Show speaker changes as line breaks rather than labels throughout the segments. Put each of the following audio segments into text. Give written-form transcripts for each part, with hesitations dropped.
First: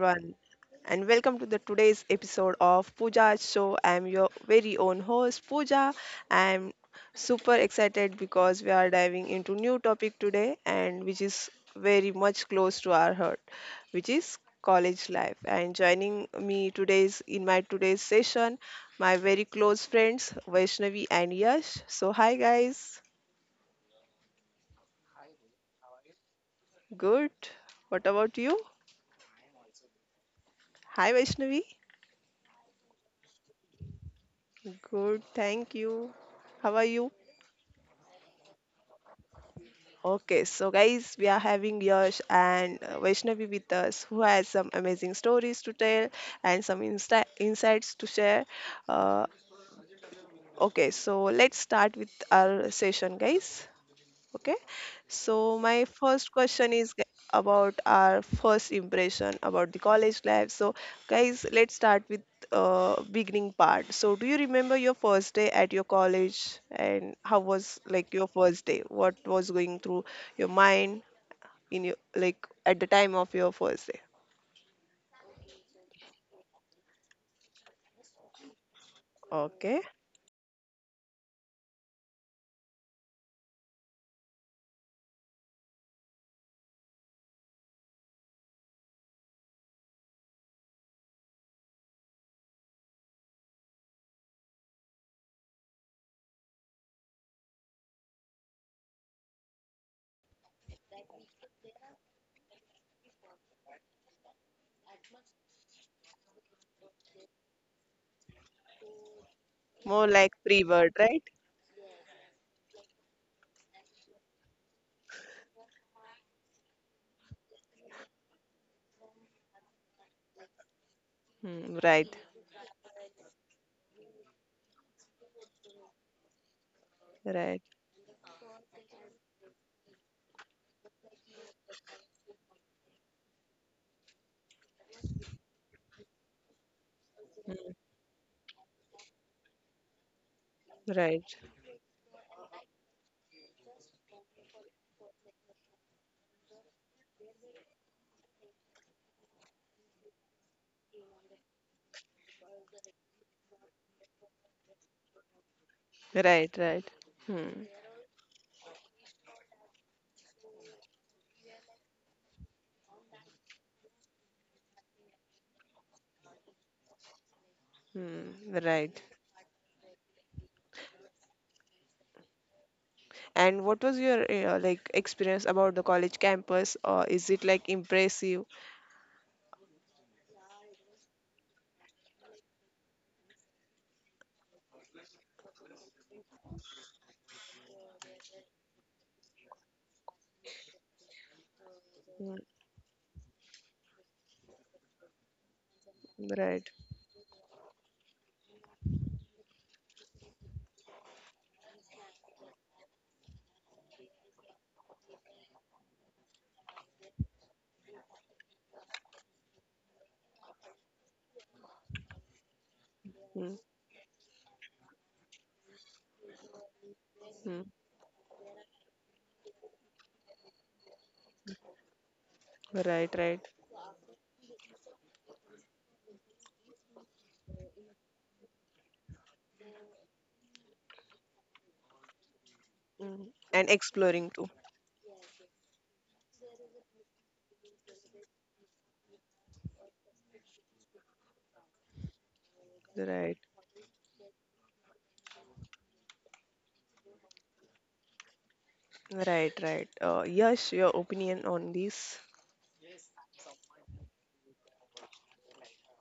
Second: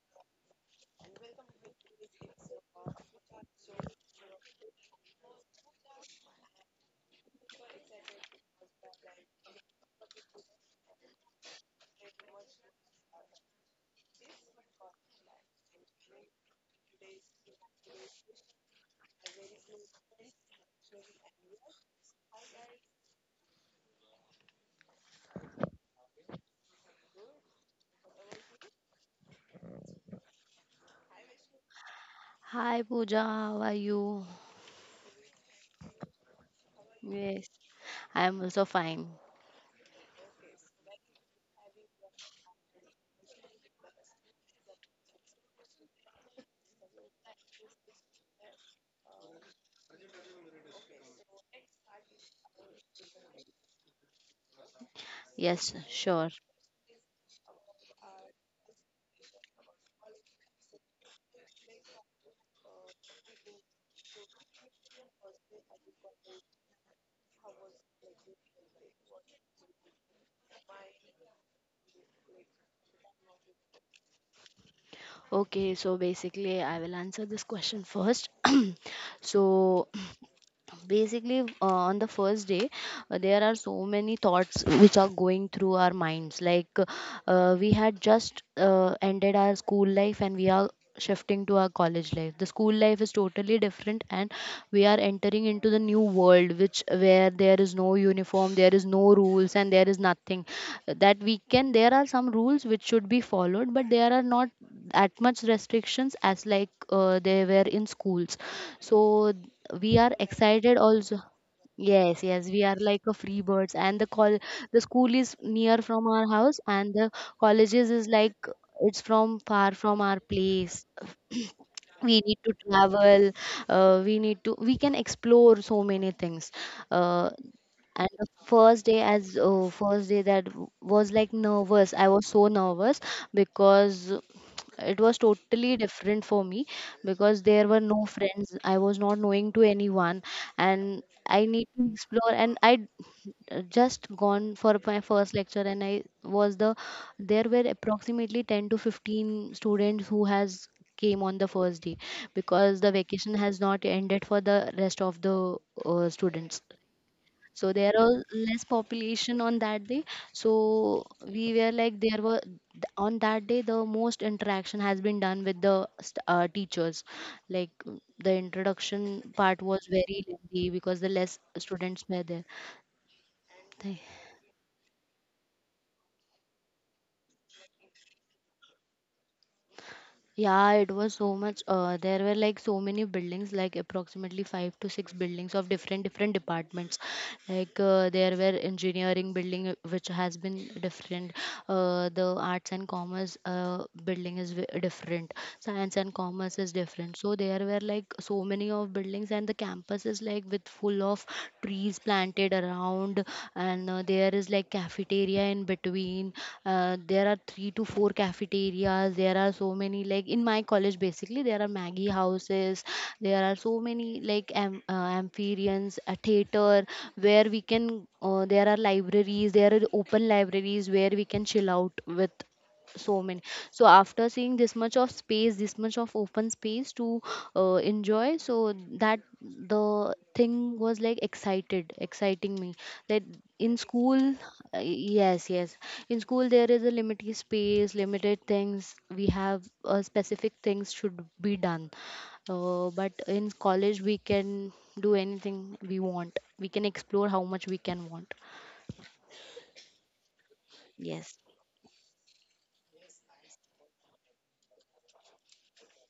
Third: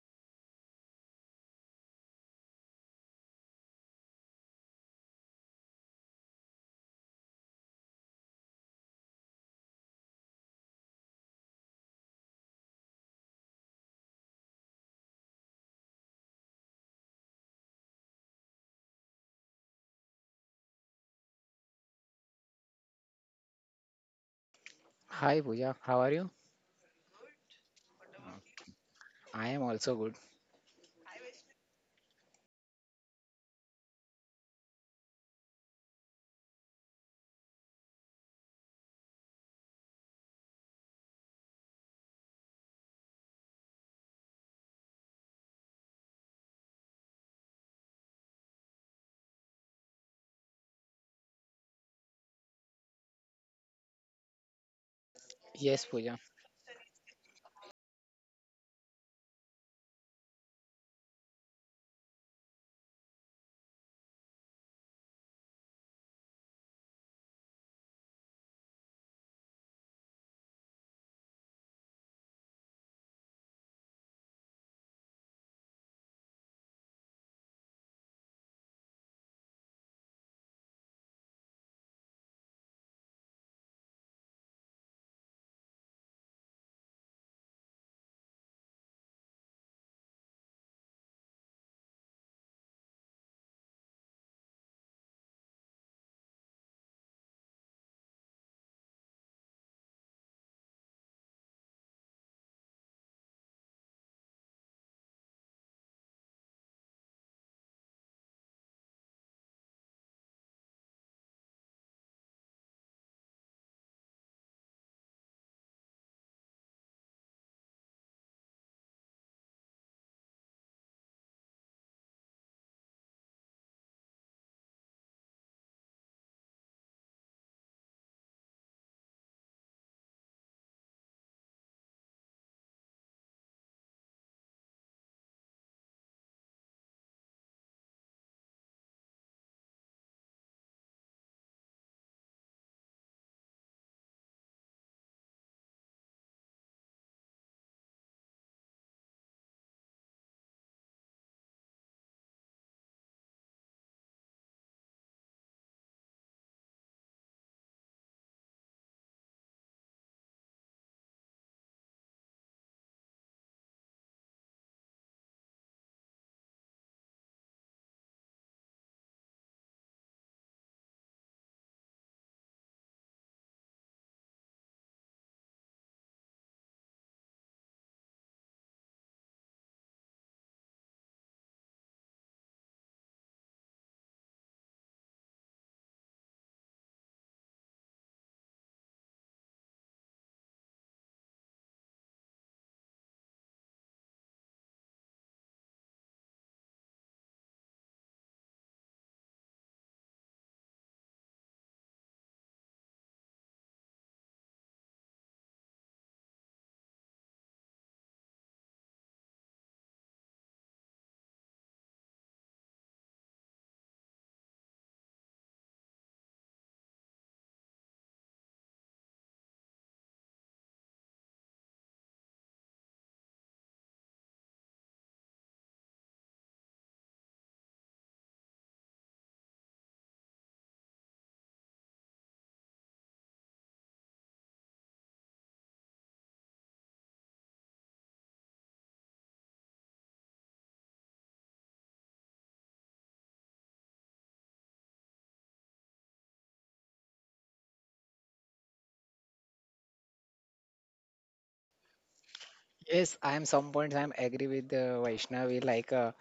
everyone and welcome to the today's episode of Pooja's show. I am your very own host Pooja. I am super excited because we are diving into new topic today and which is very much close to our heart, which is college life. And joining me today's in my today's session my very close friends Vaishnavi and Yash. So hi guys.
Hi Pooja, how are you?
Good. What about you?
I am also good.
Hi Vaishnavi.
Hi Pooja, how are you?
Good. Thank you. How are you?
Yes, I am also fine.
Okay, so guys, we are having Yash and Vaishnavi with us, who has some amazing stories to tell and some insights to share. Uh, okay, so let's start with our session, guys. Okay, so
Yes,
Yes,
my
Pooja.
sure.
first question is about our first impression about the college life. So, guys, let's start with beginning part. So, do you remember your first day at your college and how was like your first day? What was going through your mind in your, like, at the time of your first day?
Okay, so basically, I will answer this question first. So,
Okay,
basically on the first day, there are so many thoughts which are going through our minds, like we had just ended our school life, and we are shifting to our college life. The school life is totally different, and we are entering into the new world, which where there is no uniform, there is no rules, and there is nothing that we can. There are some rules which should be followed, but there are not that much restrictions as like they were in schools. So we are
more like
excited also.
pre-word, right?
Yes, yes, we are like a free birds, and the school is near from our house, and the colleges is like it's from far from our place.
Hmm,
We need
right,
to travel, we need to we can explore so many things. uh,
right,
and the first day as first day that w- was like nervous. I was so nervous because it was totally different for me, because there were no friends, I was not knowing to anyone, and I need
right,
to explore, and I just gone for my first lecture, and I was the there were approximately 10 to 15 students who has came on the first day because the vacation has not ended for the rest of the students.
right, right.
So there
Hmm,
are less population on that day. So we were like there were on that day the most interaction has been done with the teachers, like the
hmm,
introduction part
right.
was very lengthy because the less students were there.
And what was your like experience about the college campus? Or is it like impressive?
Yeah, it was so much. There were like so many buildings, like approximately five to six buildings of different different departments. Like there were engineering building, which has been different. The arts and
Hmm,
commerce building is different. Science and commerce is different.
right.
So there were like so many of buildings, and the campus is like with full of trees planted around, and there is like cafeteria in between. There are three to four cafeterias. There are so many, like, in my college basically there are maggie houses. There are so
Hmm,
many like amphitheaters, a theater, where we can
hmm,
there are libraries, there are open libraries where we can chill out with so many.
right.
So
Right,
after seeing this much of space, this much of open space to enjoy, so that the thing was like excited exciting me. That
Hmm.
in
And
school,
exploring too.
yes, yes, in school there is a limited space, limited things we have, specific things should be done, but in
Right,
college we can do anything we want, we can explore how much we can want.
right, right. Yes, your
Yes,
opinion on this.
Yes, I am some points I am agree with Vaishnavi like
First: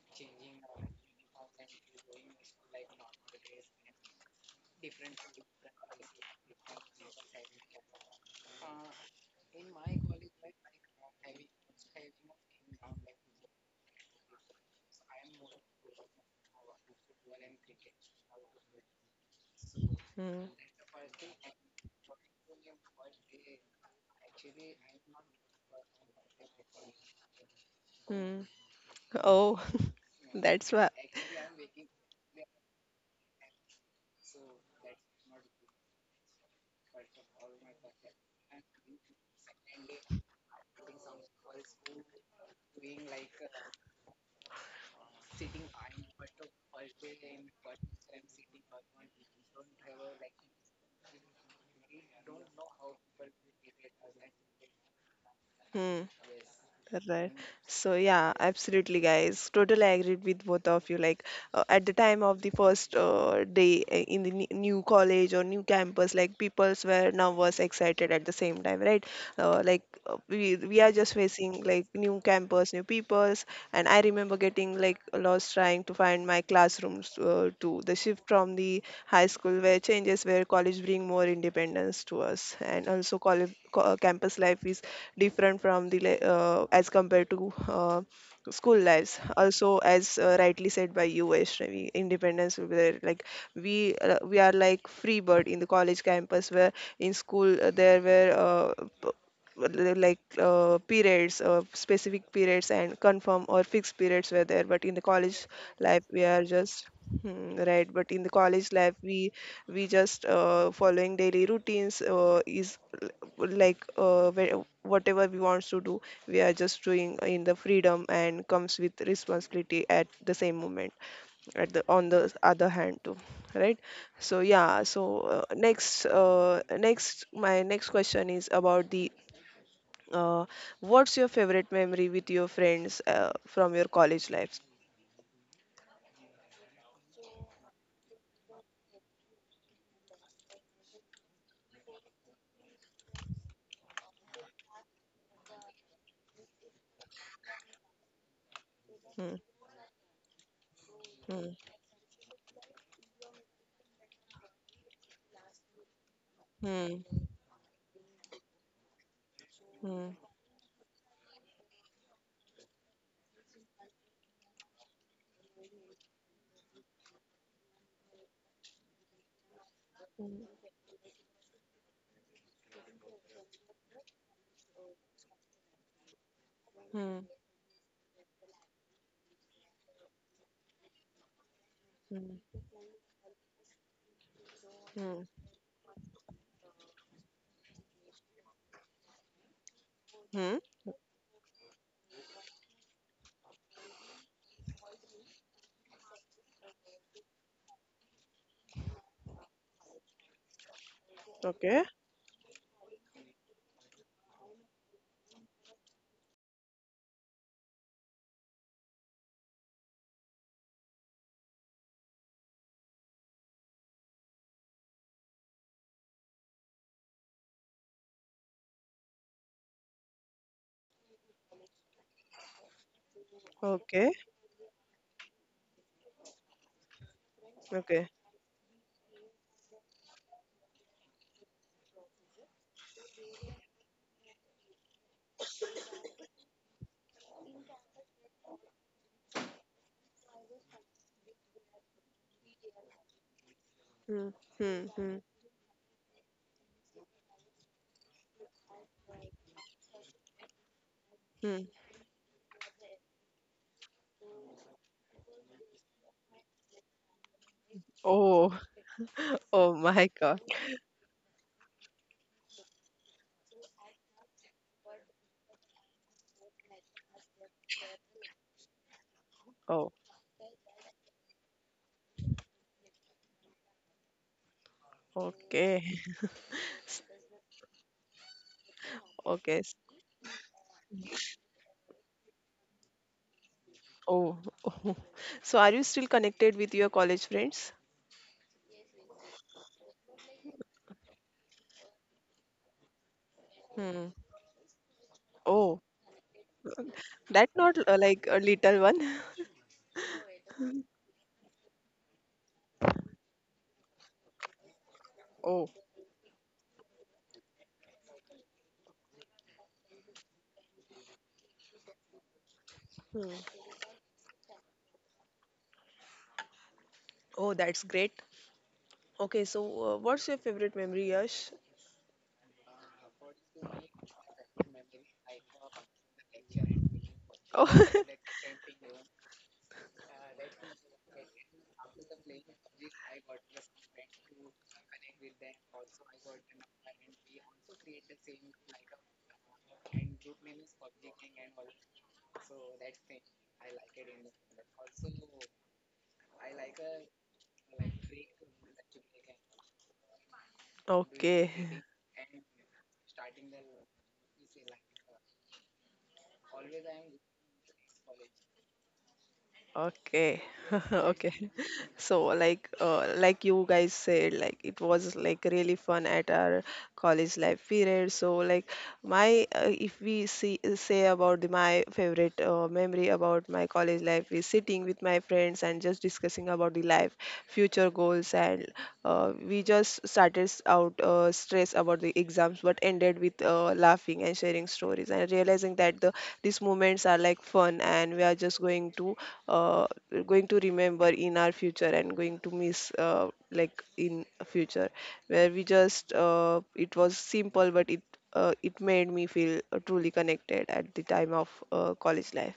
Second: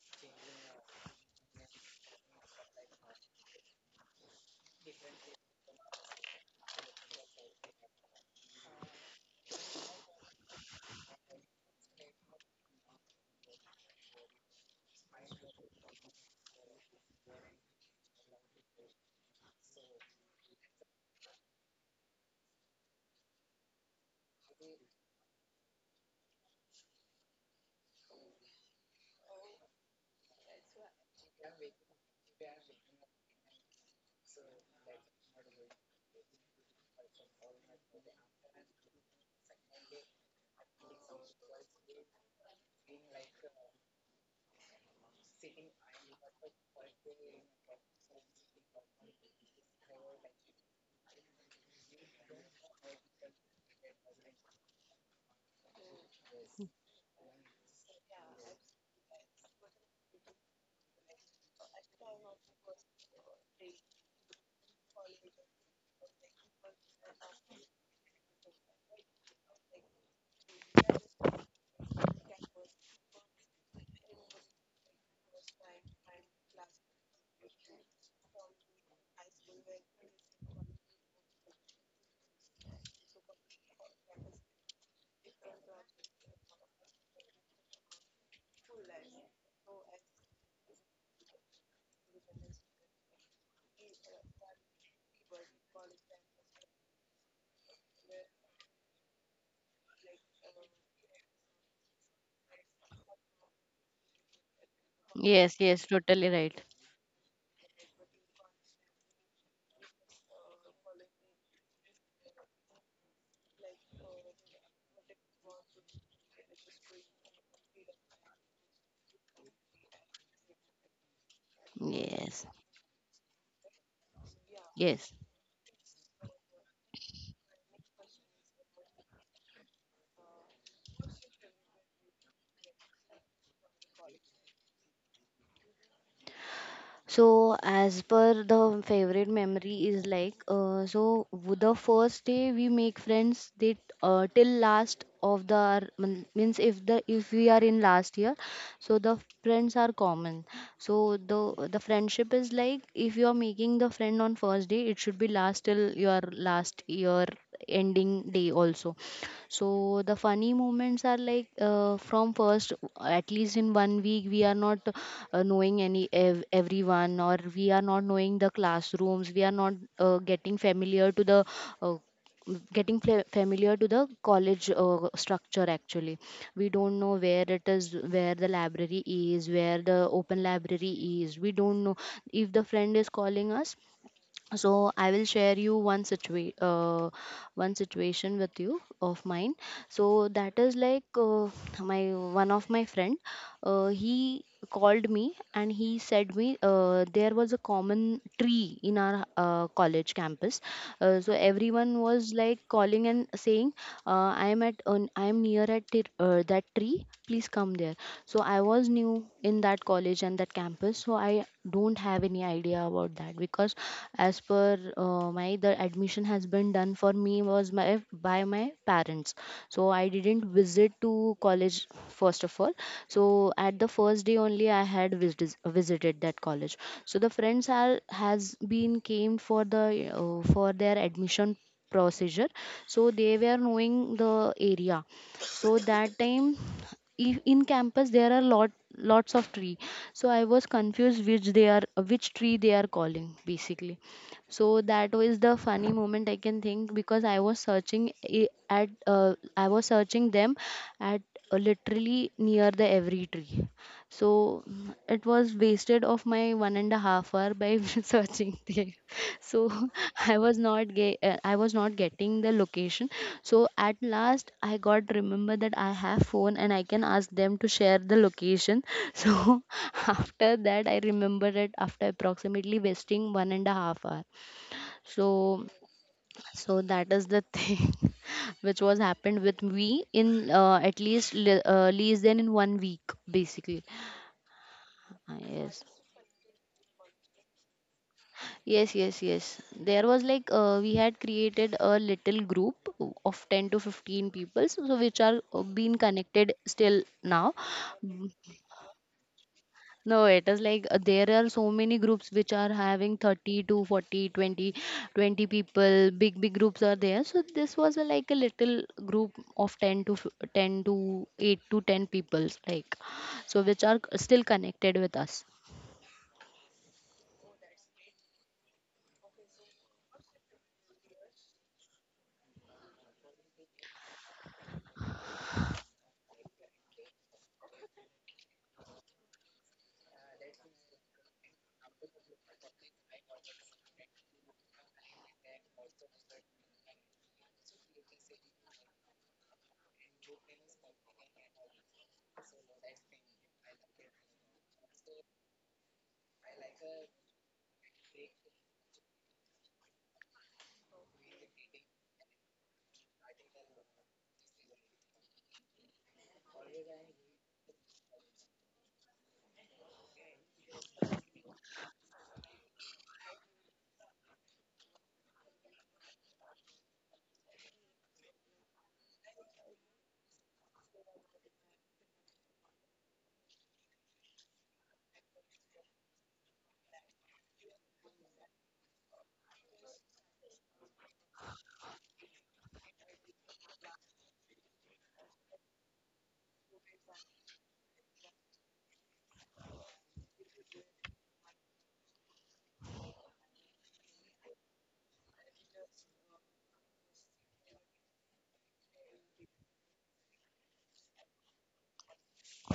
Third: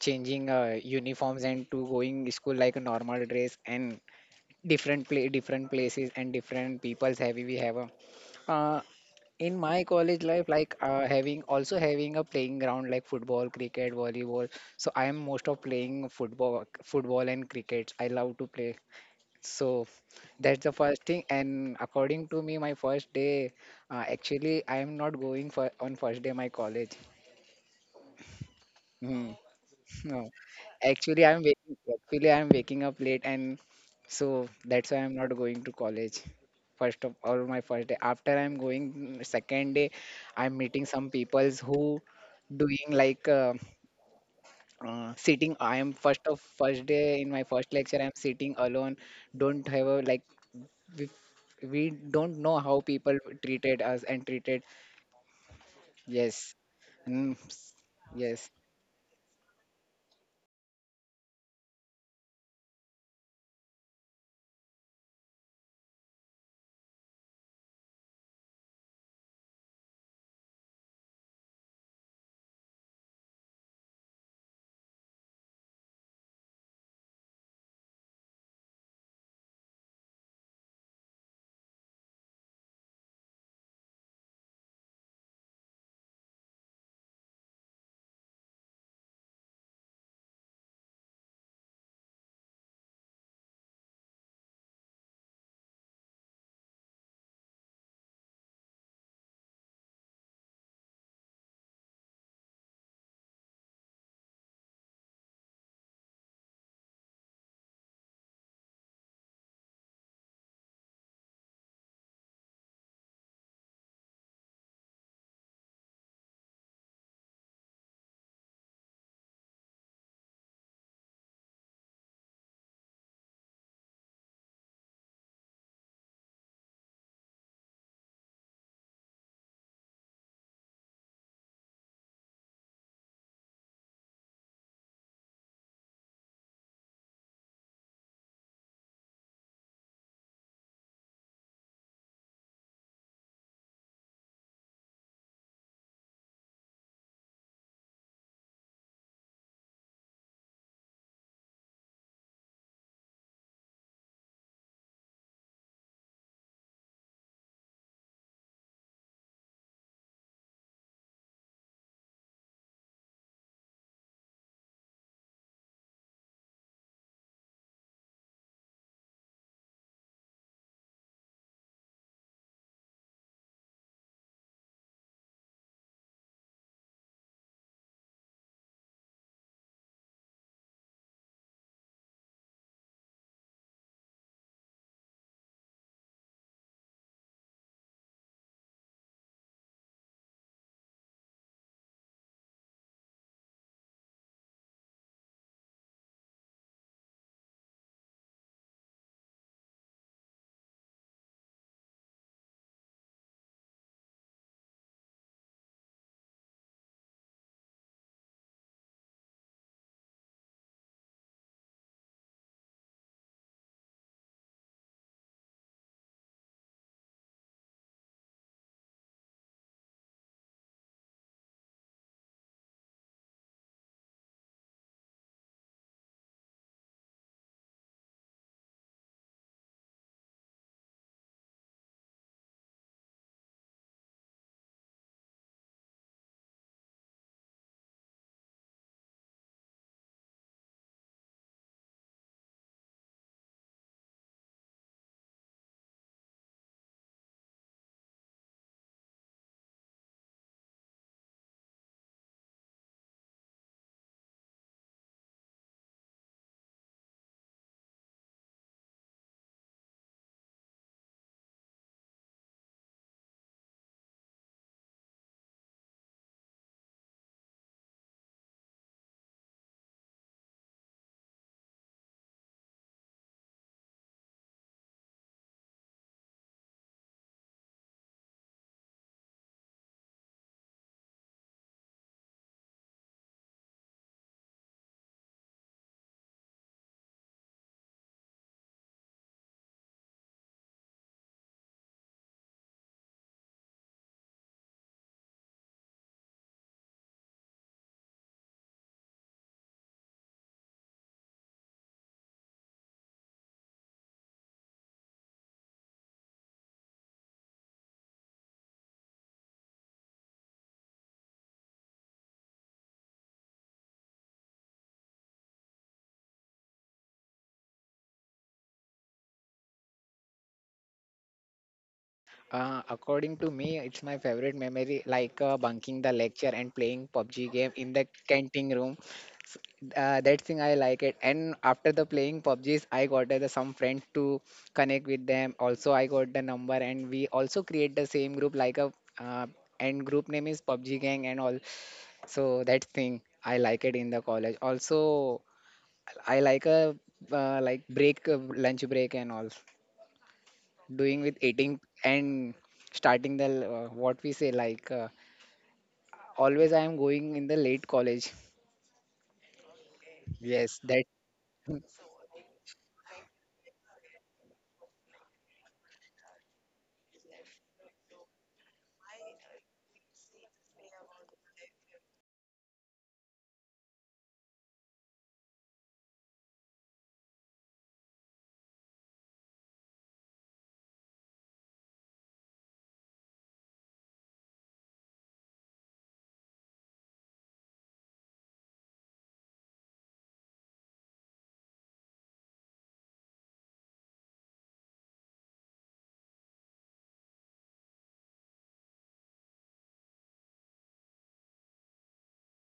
changing uniforms and to going school like a normal dress and different play different places and different people's have we have a uh, in my college life like having also having a playing ground like football, cricket, volleyball. So I am most of playing football and cricket. I love to play. So
Hmm.
that's the first thing. And according to me, my first day, actually, I am not going for on first day my college.
Hmm.
Hmm.
Oh,
No,
that's why.
actually, actually, I'm waking up late, and so that's why I'm not going to college. First of all, my first day. After I'm going second day, I'm meeting some peoples who doing like sitting. I am first day in my first lecture. I'm sitting alone. Don't have a like we, we don't know how people treated us and treated.
Hmm,
Yes. Mm,
right. So yeah,
yes.
absolutely, guys. Totally agreed with both of you. Like, at the time of the first day in the new college or new campus, like peoples were nervous, excited at the same time, right? Like, we are just facing like new campus, new peoples, and I remember getting like lost trying to find my classrooms, to the shift from the high school where changes, where college bring more independence to us. And also college campus life is different from the as compared to, school lives also. As rightly said by you Vaishnavi, independence will be there. Like we are like free bird in the college campus, where in school, there were, like, periods, specific periods and confirm or fixed periods were there, but in the college
yes, yes,
life we
totally
are
right.
just— Hmm, right, but in the college life we just following daily routines, is, like, whatever we wants to do we are just doing in the freedom, and comes with responsibility at the same moment, at the on the
Yes,
other hand too. Right. So yeah,
yes.
so next my next question is about the, uh, what's your favorite memory with your friends from your college life?
So, as per the favorite memory is like, the first day we make friends, they till last of the means if we are in last year, so the
Hmm,
friends are common. So
hmm,
the friendship is like if you are making the friend on first day, it should be last till your last
hmm,
year ending day also. So
hmm,
the funny moments are like, from first at least in one week we are not knowing everyone, or we are not knowing the classrooms, we are not getting familiar to the uh, getting fla- familiar to the college structure actually, we don't know
hmm,
where it is, where the library is, where the open library is, we don't know
hmm, hmm,
if the friend is calling us. So I
hmm,
will share you one situation with you of mine. So
hmm.
that is like, my one of my friend, he called me, and he said me there was a common tree in our college campus, so
Okay,
everyone was like calling and saying, I am near that tree, please come there. So I was new in that college and that campus, so I don't have any idea about that, because as per my the admission has been done for me, was my by my parents. So I didn't visit to college first of all. So at the
okay,
first day only I had visited that college. So the friends are
okay.
has been came for the, for their admission procedure. So they were knowing the area. So that time, if in campus there are lots of tree, so I was confused which tree they are calling basically.
Hmm,
So
hmm,
that
hmm,
was the funny moment I can think, because I was searching them at
hmm.
literally near the every tree. So it was wasted of my 1.5 hour by searching
Oh,
there. So
oh my God.
I was not getting the location. So at last I got remember that I have phone, and I can ask them to share the location. So
Oh,
after that I remembered it after approximately wasting 1.5 hour. so
okay.
so that
S-
is the thing which was happened with
Okay. s-
me in, least than in one week basically.
Oh, oh.
Ah,
So
yes,
are you still connected with your college friends?
yes, yes, yes, there was like, we had created a little group of 10 to
Hmm.
15 people, so which are
Oh,
being connected still now.
that not like a little one.
No, it is like, there are so many groups which are having 30 to 40, 20, 20
Oh.
people. Big, big groups are there. So this was like a little group of 10 to 8 to 10 peoples, like,
Hmm.
so which are still connected with us.
Oh, that's great. Okay, so what's your favorite memory, Yash?
According to me, it's my favorite memory, like bunking the lecture and playing PUBG
Oh,
game in the canteen room. S- that thing I like it. And after the playing PUBGs, I got some friends to connect with them. Also, I got the number, and we also create the same group, like a and group name is PUBG gang and all. So that thing I like it in the college. Also, I like a like break lunch break and all doing with
okay,
eating and starting the what we say like always I am going in the late college.
okay,
Yes, that.
okay. So like you guys said, like it was like really fun at our college life period. So like my, if we see say about the, my favorite memory about my college life is sitting with my friends and just discussing about the life, future goals, and we just started out stress about the exams but ended with laughing and sharing stories and realizing that these moments are like fun, and we are just going to, uh, going to remember in our future and going to miss, uh, like in future, where we just, it was simple but it, it made me feel truly connected at the time of college life.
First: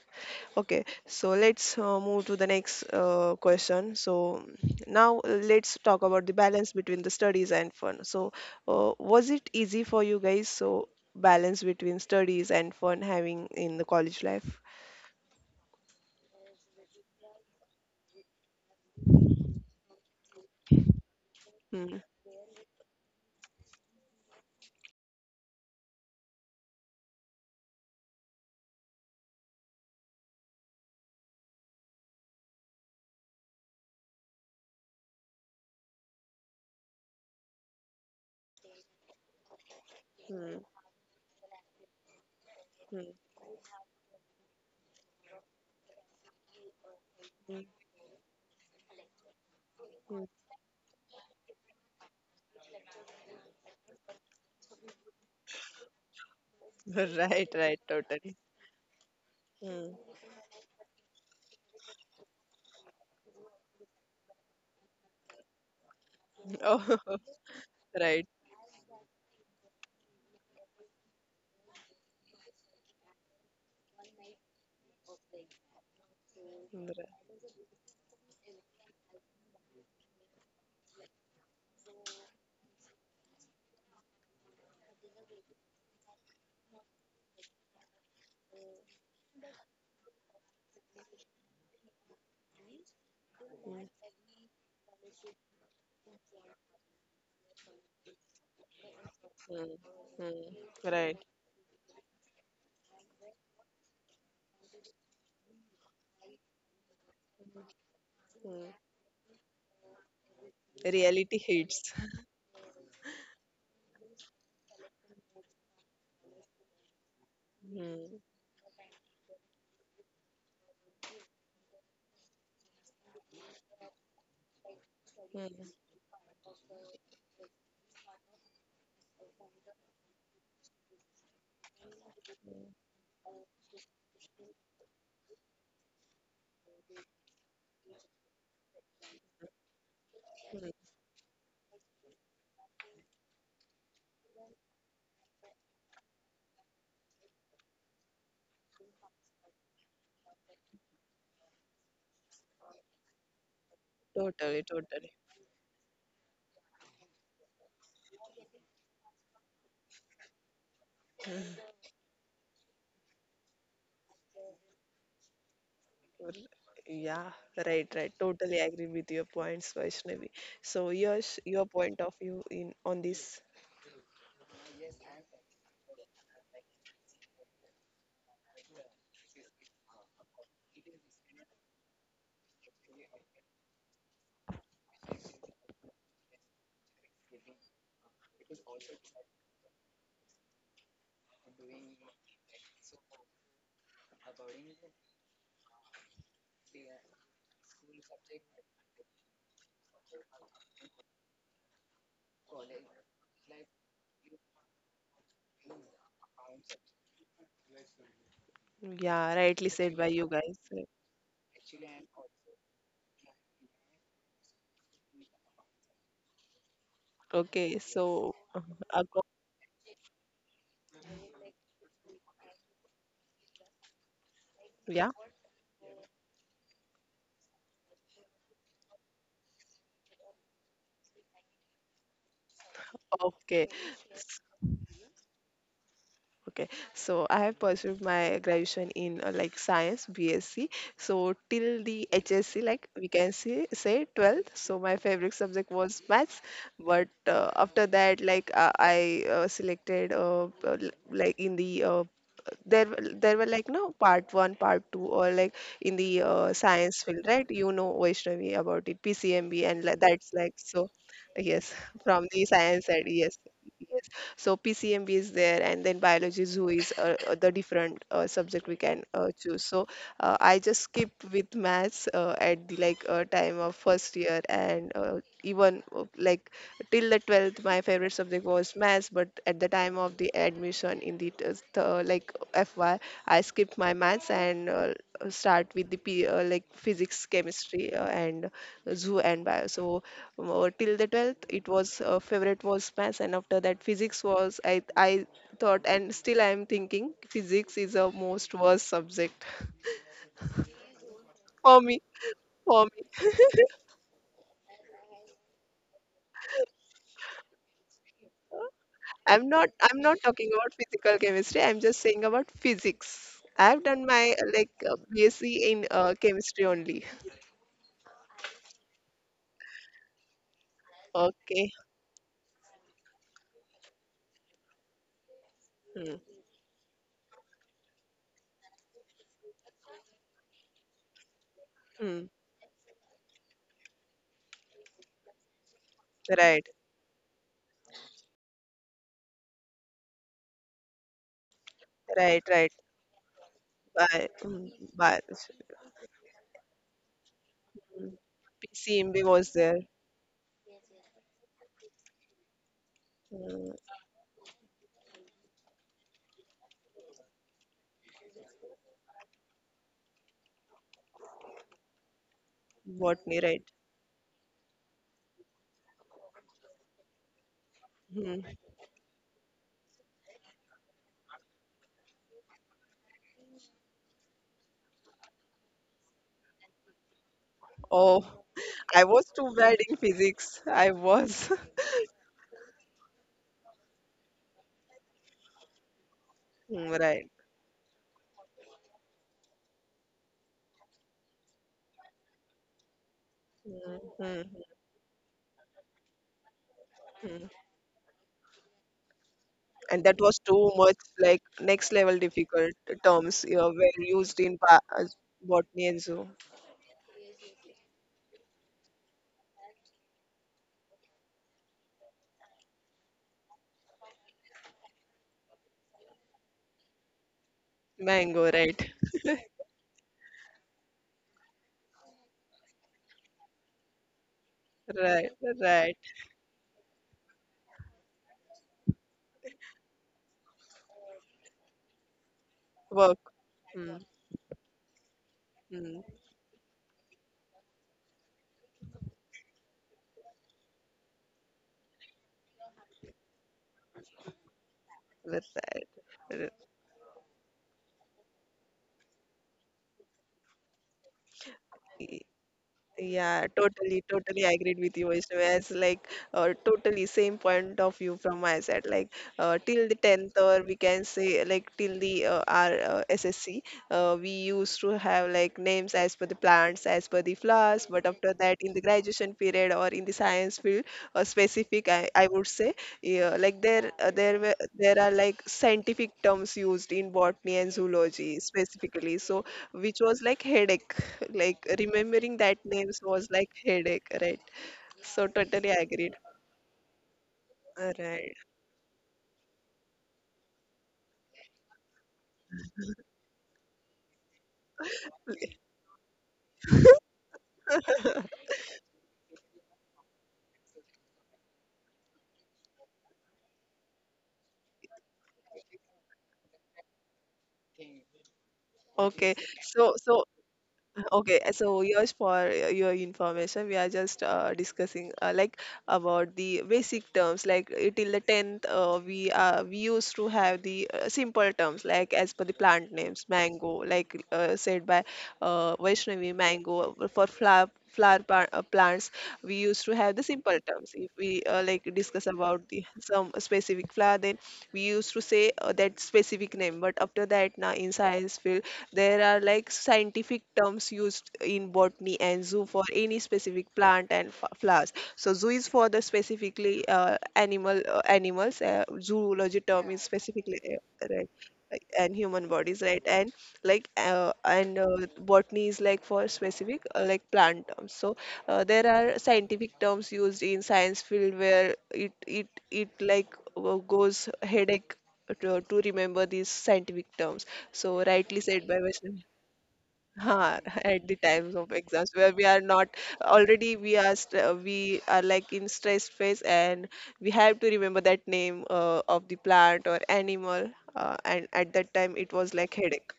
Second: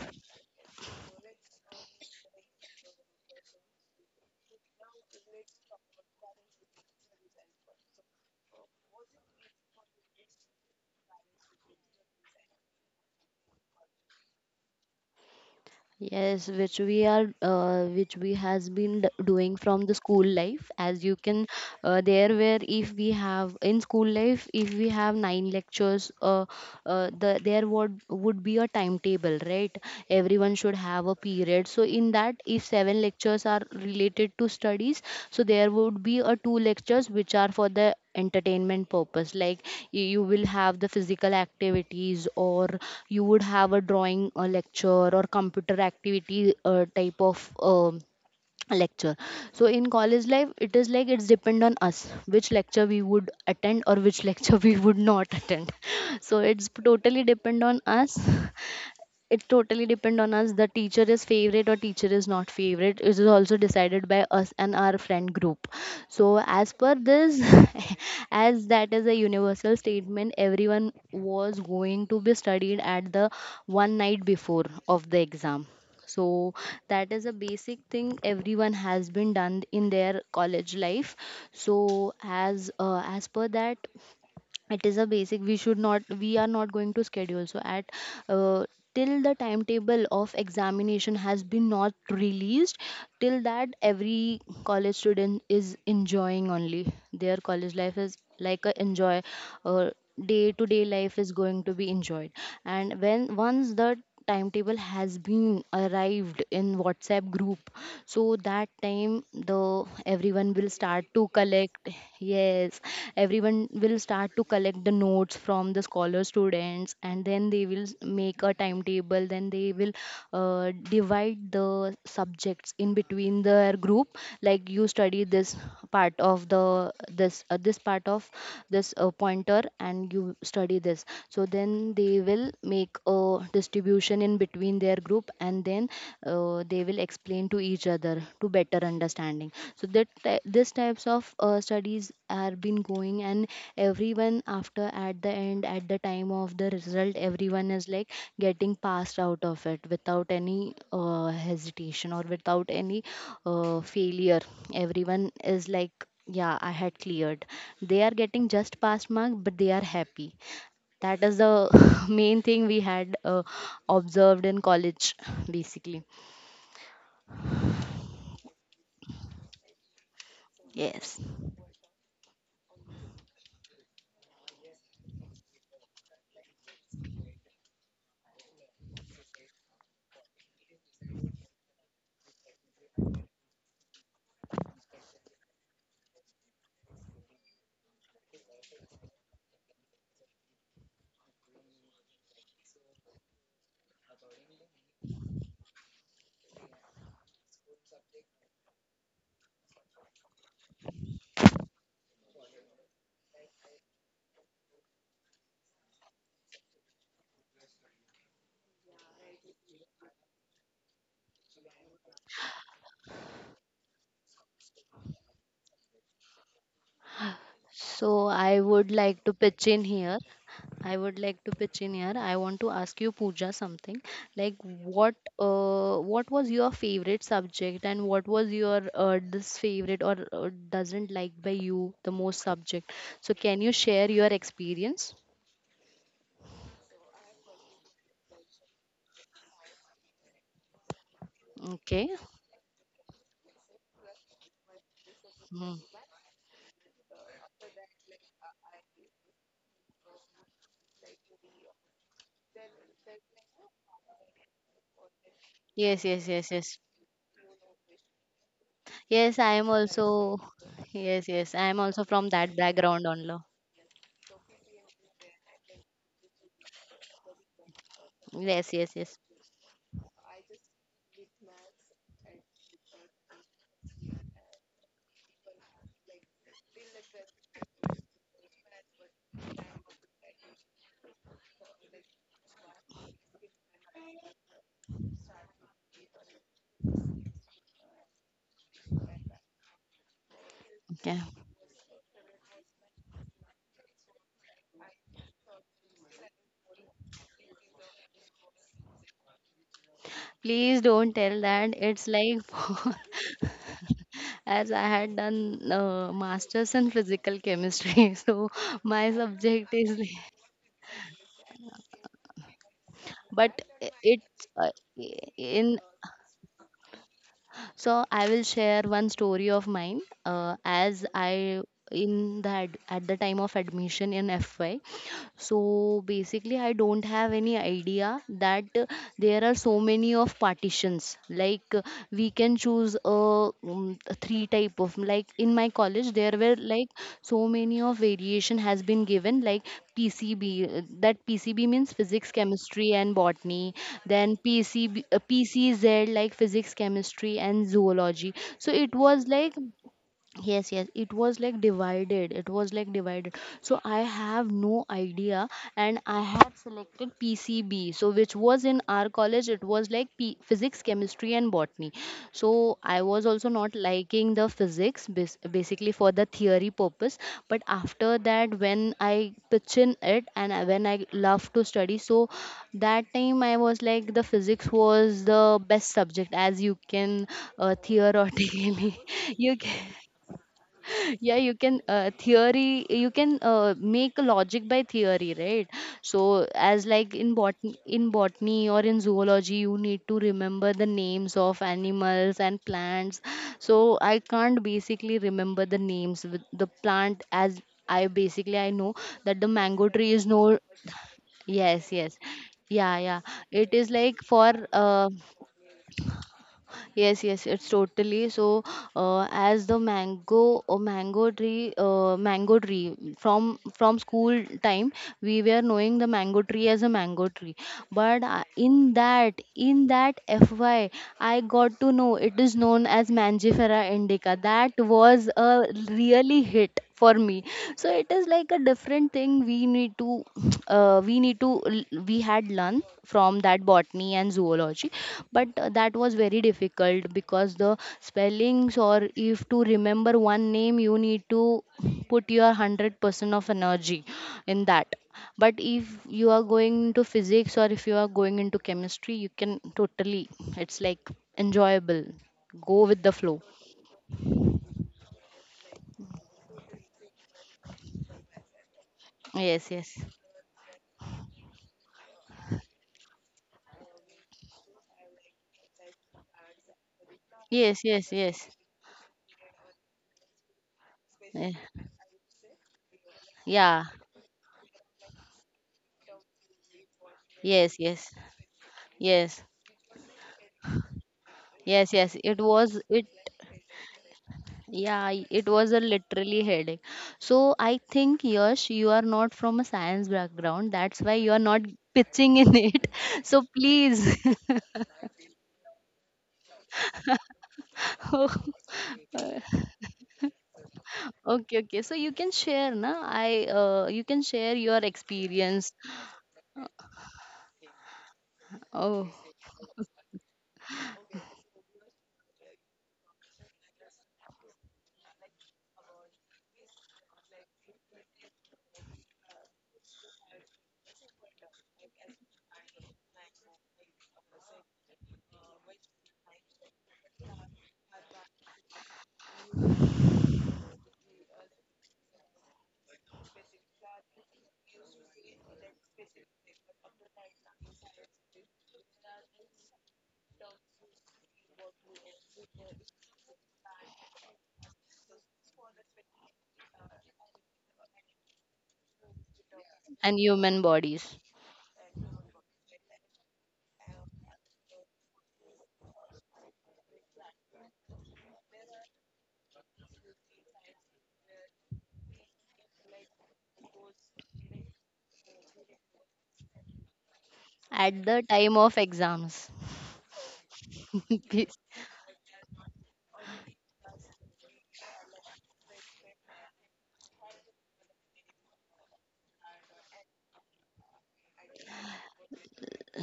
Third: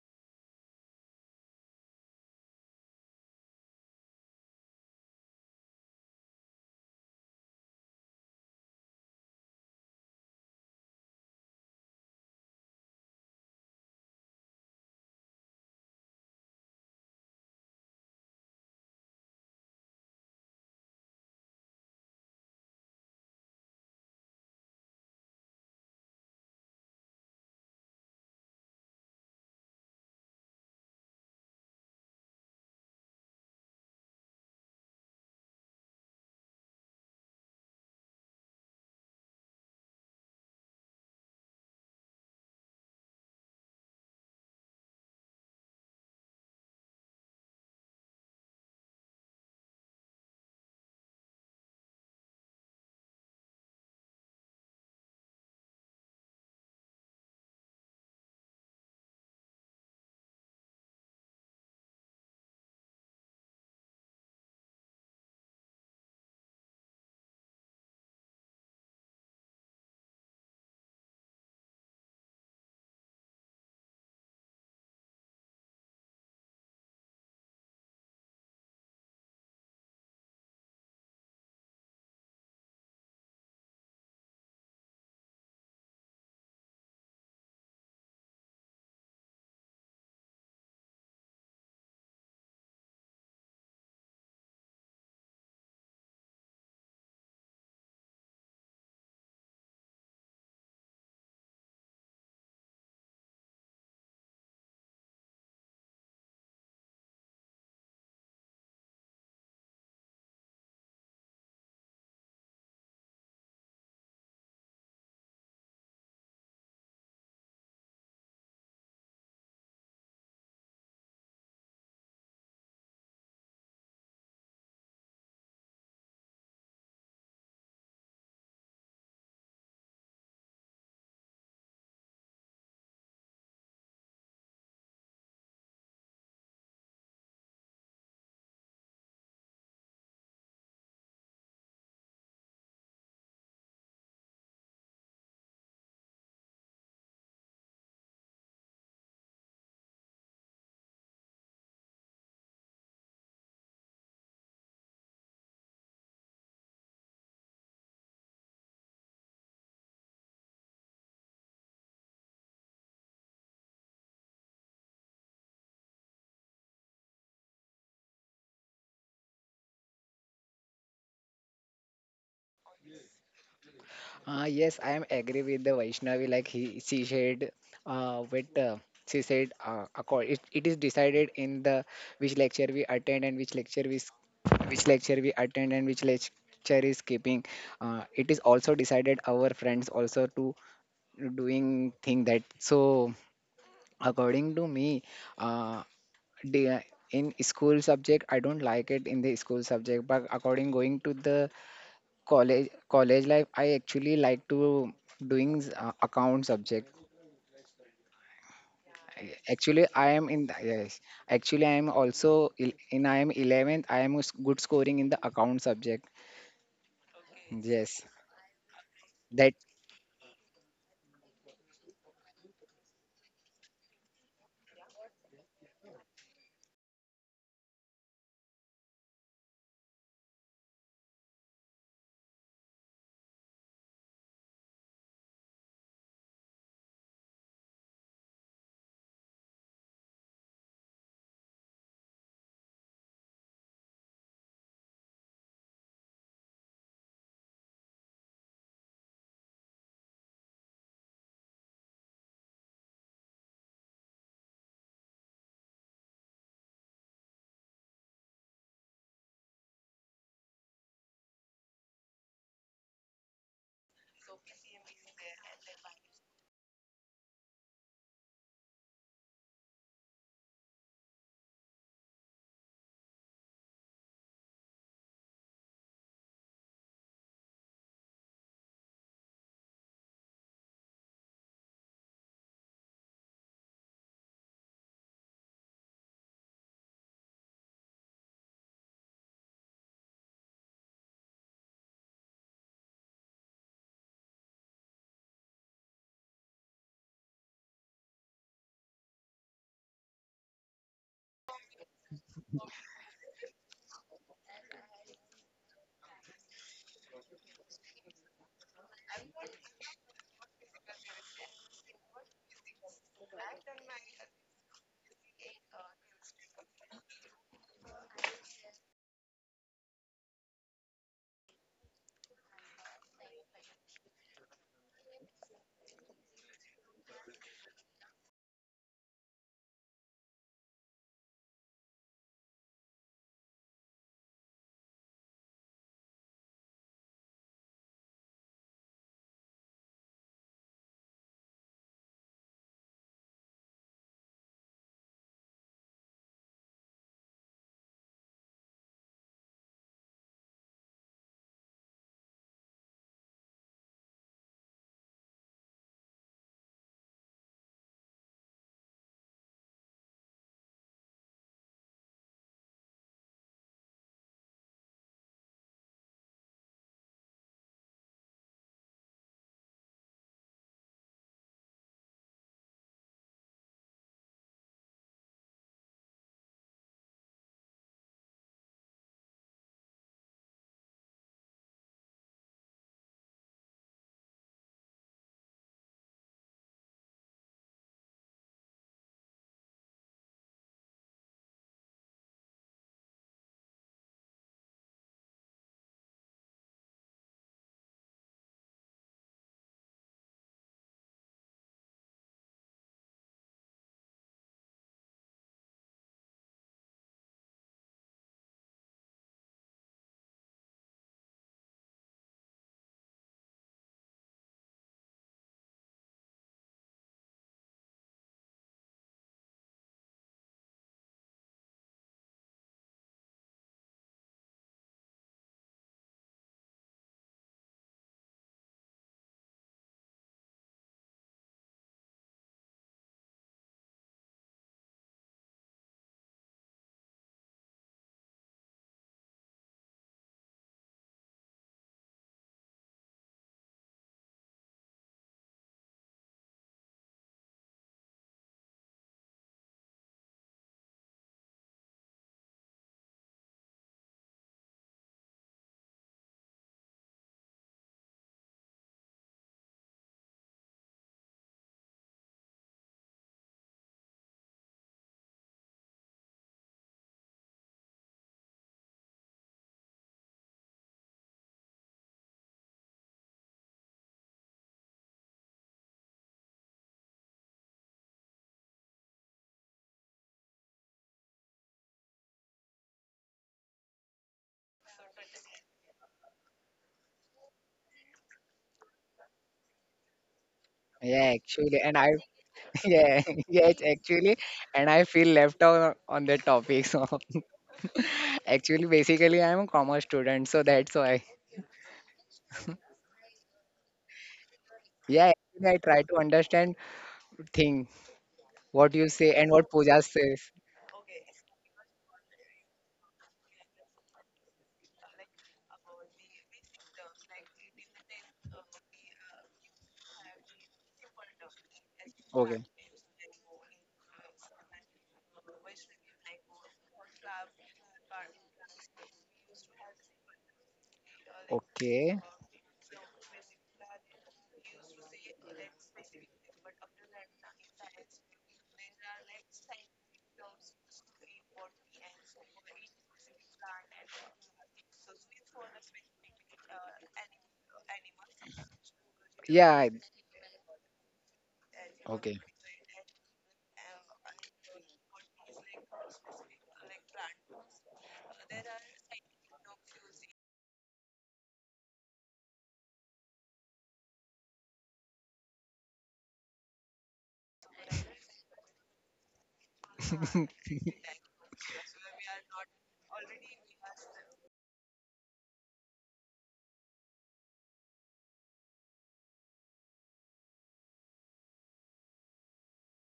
Okay, so let's move to the next question. So now let's talk about the balance between the studies and fun. So was it easy for you guys? So balance between studies and fun having in the college life?
Yes, which we has been doing from the school life.
Hmm.
There where, if we have in school life, if we have nine lectures, there would be a timetable, right? Everyone should have a period. So in that, if seven lectures are related to studies, so there would be a two lectures which are for the entertainment purpose, like you
Hmm,
will have the physical activities, or
hmm,
you would have a drawing lecture, or computer activity type
hmm,
of lecture. So in
hmm.
college life it is like it's depend on us which lecture we would attend, or which lecture we would not attend. So it's totally
Right, right,
depend on
totally.
us. It
Hmm.
totally depend on us. The teacher is favorite or teacher is not favorite, it is also decided by us and our friend group. So
Oh,
as per this,
right.
as that is a universal statement, everyone was going to be studied at the one night before of the exam. So
Mm,
that is a basic thing everyone has been done in their college life. So as per that, it is a basic we are not going to schedule. So at uh, till the timetable of examination has been not released, till that
Right.
every college student is enjoying only. Their college life is like a enjoy,
Mm, mm,
uh, day to
mm,
day
Right.
life is going to be enjoyed. And when once the timetable has been arrived in whatsapp group, so
Mm.
that time the everyone will start
Reality
to
hits.
collect. Yes, everyone will start to collect the notes from the scholar students, and then they will
Mm,
make a timetable. Then they will divide the subjects in between their group, like you study
mm,
this part of the this this part of this pointer, and you study this. So then they will make a distribution in between their group, and then they will explain to each other to better understanding. So
mm.
this types of studies are been going. And everyone, after at the end at the time of the result, everyone is like getting passed out of it without any hesitation or without any failure.
Totally, totally.
Everyone is like, yeah, I had cleared. They are getting just past mark, but they are happy. That is the main thing we had observed in college basically.
R- Yeah, right, right. Totally agree with your points, Vaishnavi. So
Yes.
yours, your point of view in on this.
Yes, I am agree with the Vaishnavi like he she said with she said accord it, it is decided in the which lecture we attend and which lecture we attend and which lecture is skipping. It is also decided our friends also to doing thing that so according to me uh the, in school subject I don't like it in the school subject but according going to the college life I actually like to doing account subject.
Yeah, rightly said
Actually
by
I
you
am in
guys.
the, yes, actually I am also il- in I am 11th I am good scoring in the account subject.
Okay,
Yes,
So
so ago-
that.
I would like to pitch in here. I want to ask you Pooja something, like
yeah,
what was your favorite subject, and what was your this favorite, or doesn't like by you the most subject. So
okay,
can you share
S-
your experience?
okay. So I have pursued my graduation in, like, science BSc. So till the
Okay.
HSC, like we can say 12th. So my favorite subject
Hmm.
was maths, but after that, like, I selected, like in the, there there were like no part one, part two, or like in the,
Yes, yes, yes, yes.
science field, right? You know Vaishnavi about it,
Yes,
PCMB,
I
and
am
like, that's like
also.
so.
Yes,
Yes,
yes, I am also
from the
from that
science side,
background
yes.
only.
Yes. So PCMB is there, and then biology zoo is, the different subject we
Yes,
can
yes, yes.
choose. So I just skipped with maths at the like time of first year, and even, like till the 12th my favorite subject was maths, but at the time of the admission in the like FY I skipped my maths and, start with the P, like physics, chemistry, and zoo and bio. So till the
Okay.
12th, it was, favorite was maths, and after that, physics was I thought, and still I am thinking physics is a most worst subject
Please don't tell
for
that
me,
it's like.
for me.
As I had done masters in physical chemistry, so my
I'm not,
subject
I'm
is.
not talking about physical chemistry. I'm just saying about physics.
But
I've
I-
done my,
it's
like,
I-
BSc in,
in.
chemistry only.
So I will share one story of mine. As
Okay.
I in that at the time of admission in FY,
Hmm.
so basically I don't have any idea that there are so many of partitions like
Hmm.
we can choose a three type of like in my college there
Right.
were like so many of variation has been given like pcb that pcb means
Right.
physics
Right.
chemistry and botany.
Bye.
Then
Mm,
pcb
by.
pcz like physics chemistry and
Mm.
zoology. So it
PCMB
was
was
like.
there.
Yes, yes, it was like divided.
Mm.
So I have no idea, and I have selected PCB. So which was in our college, it was like physics, chemistry, and botany. So I was
Botany.
also
Right.
not liking the physics, basically for the theory purpose. But after
Hmm.
that, when I pitch in it, when I love to study, so that time I was like the physics was the best subject, as you can
Oh, I
theoretically
was too
you
bad in
can.
physics. I
Yeah,
was.
you can theory, you can make a logic by theory, right? So
Hmm,
as like
Right.
in botany or in zoology, you need to remember the names of animals and plants.
Hmm.
So I
Hmm.
can't basically remember the names with the plant.
Hmm.
As I basically I know that the mango
And that
tree
was
is
too
no.
much, like, next
Yes,
level
yes.
difficult
Yeah, yeah.
terms, you know,
It
were
is like
used in
for
as botany and zoo.
yes, yes, it's totally. So, as the mango tree from school time, we were knowing the mango tree as a mango tree.
Mango,
But
right?
in that FY, I got to know it is known as Mangifera Monica. That
Right,
was a
right.
really hit for me. So it is like a different thing. We need to, we need to, we had learned
Work.
from that
Mm,
botany and zoology, but
mm,
that was very difficult because the spellings, or if to remember one name, you need to put your 100% of energy in that. But if you are going into physics or if you are going into chemistry, you can totally, it's like
right.
enjoyable, go with the
Yeah,
flow.
totally, totally. I agreed with you, Vaishnavi. As like, totally same point of view from my side. Like, till
Yes,
the
yes.
tenth, or we can say like till the, our, SSC, we used to have like names as per the plants, as per the flowers.
Yes,
But after
yes,
that,
yes.
in the graduation period or in the science field,
Eh,
specific, I would say, yeah, like there,
yeah.
there were, there are like scientific terms used in botany and
Yes, yes.
zoology specifically. So
Yes.
which was like headache like
Yes,
remembering
yes,
that
it
names
was
was
it.
like headache, right? So
Yeah,
totally
it was a
agreed.
literally headache. So I
Right.
think Yash, you are not from a science background. That's why
Yeah
you are not
actually and i.
pitching in it.
Yeah.
So
Yes,
please.
actually, and I feel left out on that topic. So actually, basically, I am a commerce student, so that's why.
Okay, okay. So you can share, na? I you can share your
Yeah,
experience.
actually, I try to understand thing what
Oh,
you
okay
say and what
so
Pooja
so
says.
Okay, so just for your information, we are just discussing, like, about the basic terms. Like, till the tenth, we used to have the simple terms like as per the
Okay,
plant names, mango, like said by, Vaishnavi, mango for flower plants. We used to have the simple terms. If we like discuss
okay.
about the some specific flower, then we used to say, that specific name. But after that, now in science field there are like scientific terms used in botany and zoo for any specific plant and flowers. So zoo is for the specifically animals. Zoology term
Yeah,
is
I-
and
specifically,
human
right,
bodies
like, and human
okay.
bodies, right. And like, and botany is like for specific, like plant terms. So there are scientific terms used in science field where it like goes headache to remember these scientific terms. So
at
rightly
the
said by
time of
Vaishnavi.
exams.
Ha, at the times of exams where we are not, already we are st we are like in stress phase, and we have to remember that name of the plant or animal, and at that time it was like headache.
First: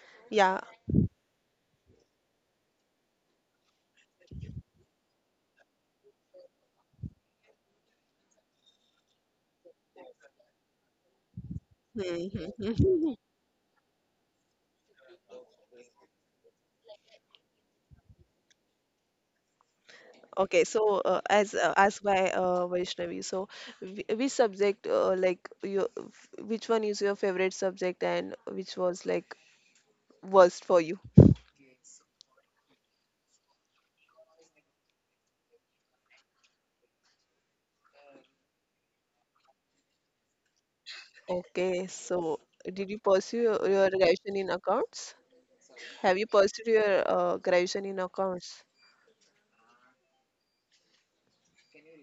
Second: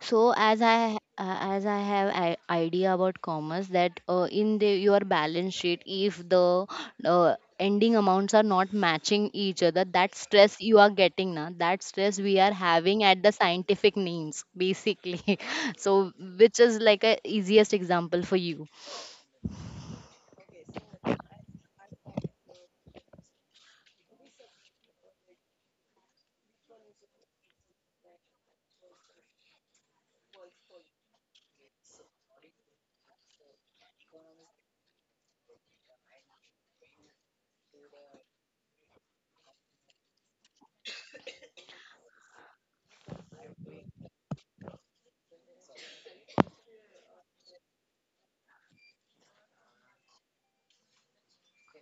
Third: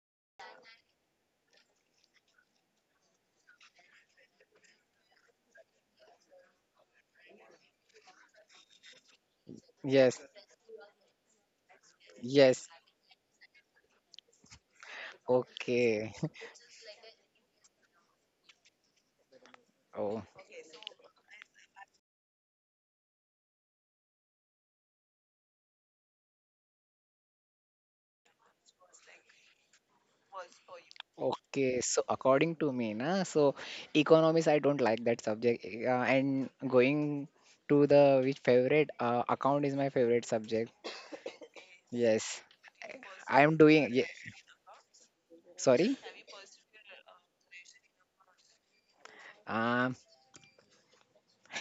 So
Yeah.
as I have an idea about commerce, that in the your balance sheet, if the ending amounts are not matching each other,
Yes,
that stress you are getting now, that stress we are
yes.
having at the scientific names basically.
Okay.
So which is like a easiest example for you.
Oh,
Okay, so as asked by, Vaishnavi, so which subject like your which one is your favorite subject, and which was like worst for you?
okay. So according to me, na, so economics I don't like that subject. And going to the which favorite account is my favorite subject.
Okay,
Yes,
so did you
I
pursue
am doing.
your
Yeah.
graduation in accounts?
Sorry.
Have you pursued your graduation in accounts?
Um,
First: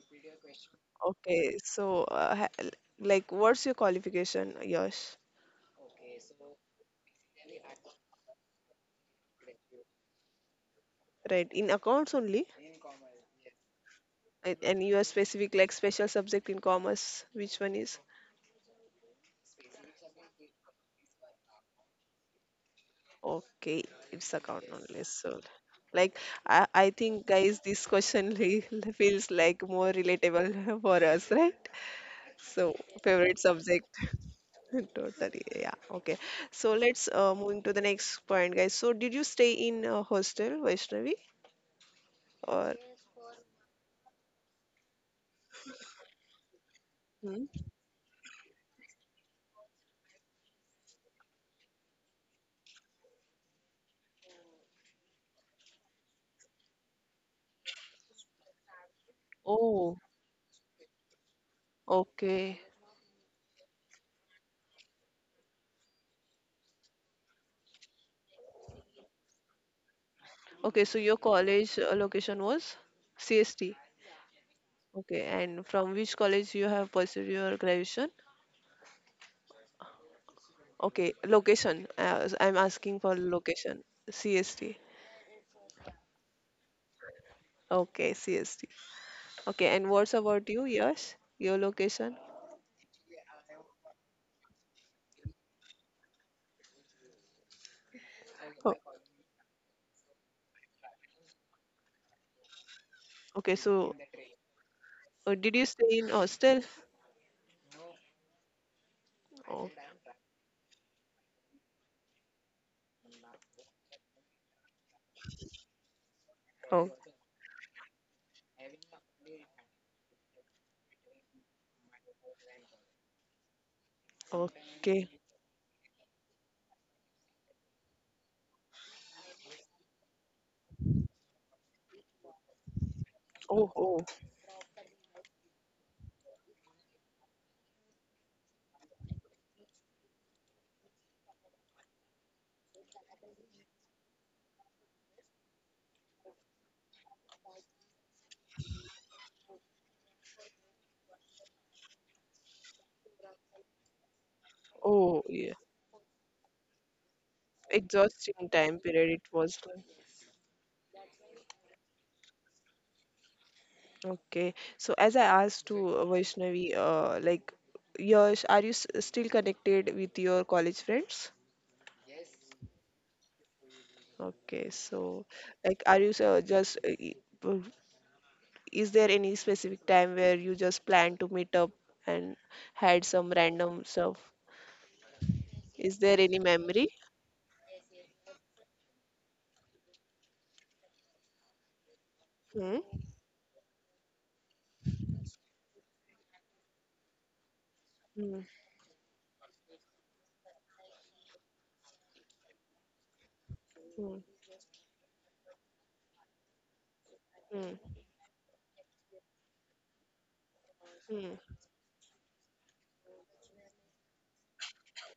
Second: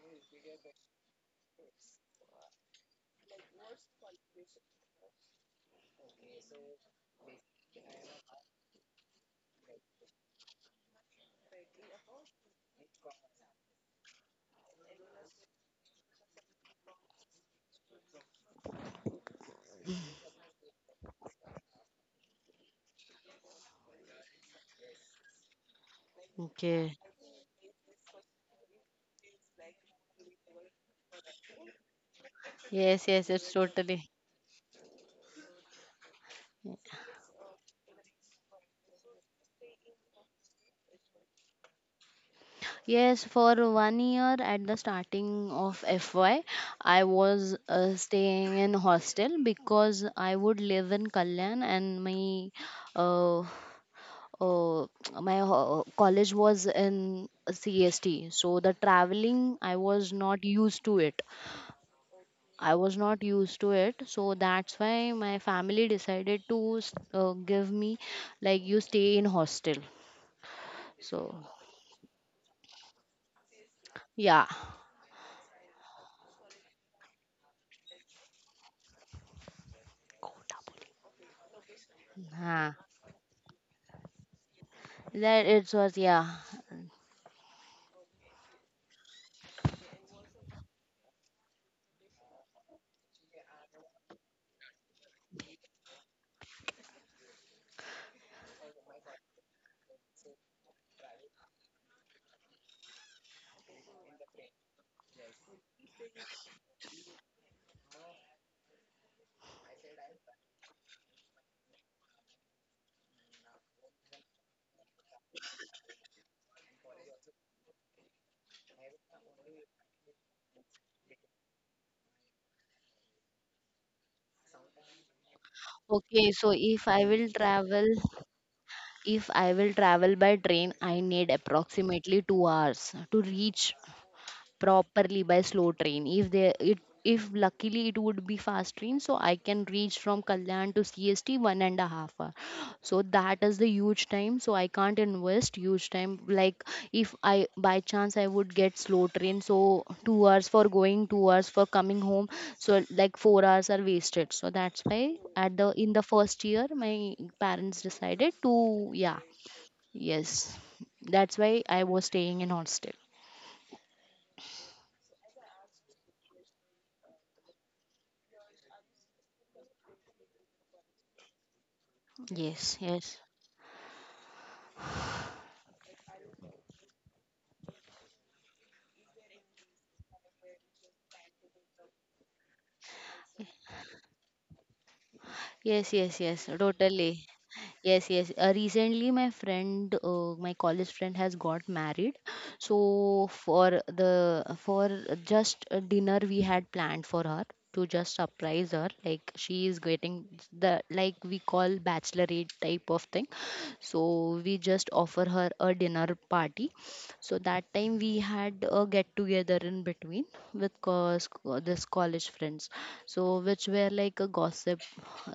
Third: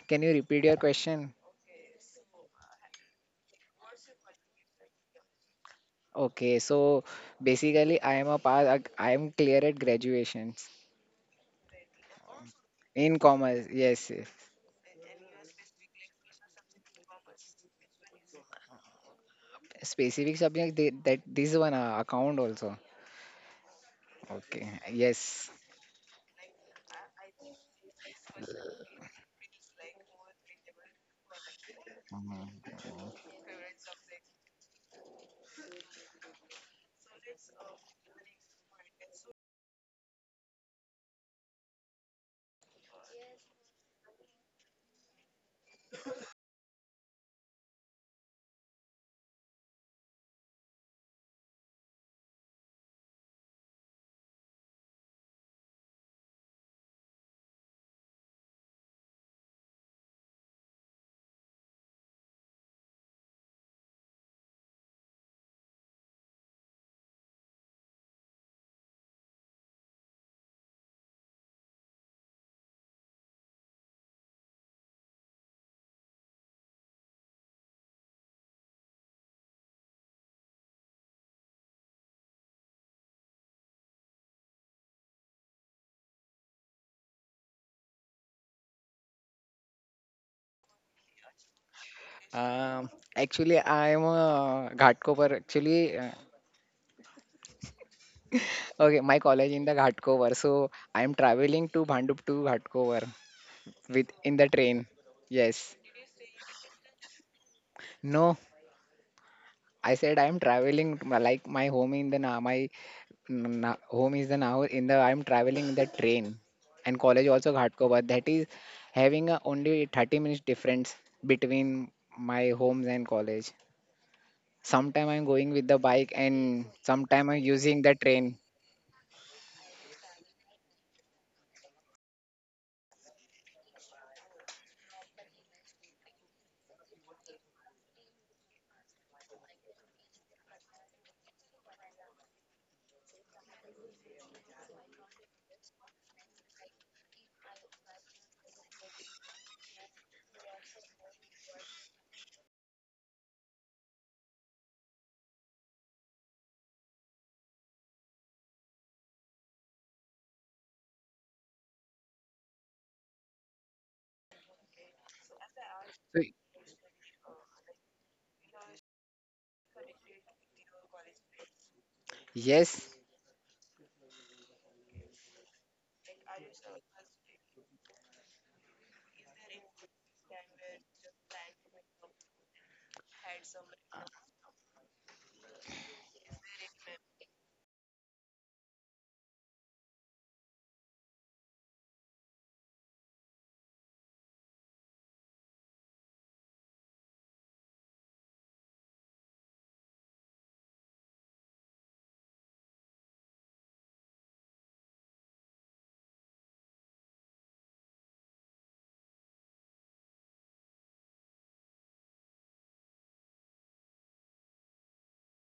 can you repeat your question?
Okay, so like, what's your qualification, Yash?
Okay, so basically, I am a pass. I am clear at graduations
Right, in accounts only,
in commerce. Yes, yes.
and you are specific like special subject in commerce. Which one is?
Specific subject that this one account also.
Okay,
Okay,
it's account
yes.
only. So, like,
Okay.
I think, guys, this question re feels like more relatable for us, right? So,
Yes, yes, it's
favorite subject.
totally.
Totally. Yeah. Okay. So, let's moving to the next point, guys. So, did you stay in a hostel, Vaishnavi? Or,
Yes, for 1 year at the starting of FY, I was
hmm?
staying in hostel because I would live in Kalyan, and my uh, uh, my college was in CST. So the traveling, I was
Oh,
not used to it. I
okay.
was not used to it, so that's why my family decided to give me like you stay in hostel.
Okay. So,
So
your college location was CST.
yeah.
Okay. And from which college you have pursued your graduation? Okay, location.
Huh.
I'm asking for location. CST.
That it was, yeah.
Okay, CST. Okay, and what's about you? Yes, your location.
Um, Actually, I am a Ghatkopar. Actually, okay,
Oh,
my college in the Ghatkopar, so I am traveling to Bhandup to Ghatkopar
okay,
with
so
in the train. Yes.
did you stay in hostel?
No, I
Oh,
said I'm traveling like my home in the na my home is the now in the I'm traveling in the train and college
oh,
also Ghatkopar that is having a only 30 minutes difference between my homes and college. Sometime I'm
okay.
going with the bike
Okay, so
and
if I
sometime I'm
will
using the
travel,
train.
if I will travel by train, I need approximately 2 hours to reach
Oh, oh,
properly by slow train. If they it, if luckily it would be fast train, so I can reach from kalyan to cst one and a half hour. So that is the huge time, so I can't invest huge time. Like if I by chance I would get slow train, so 2 hours for going, 2 hours for coming home, so like 4 hours are wasted. So that's why
oh,
at the
yeah.
in the first year my parents decided to,
Exhausting time
yeah,
period it was.
yes, that's why I was staying in hostel.
Okay, so as I asked
So,
to Vaishnavi, like, Yash, are you s still connected with your college friends?
Yes,
yes,
yes.
Okay, so like, are you just uh, is there any specific time where you just planned to meet up and had some random stuff?
Yes, yes,
Is there
yes,
any memory?
totally. Yes, yes. Recently, my my college friend has got married.
Hmm?
So for the for just a dinner we had planned for her, to just
Hmm.
surprise her. Like she is getting the, like we call bachelorette type of thing.
Hmm.
So we just offer her a dinner party, so that
Hmm.
time we had a get together in between with
Hmm.
this college friends. So which were like a gossip.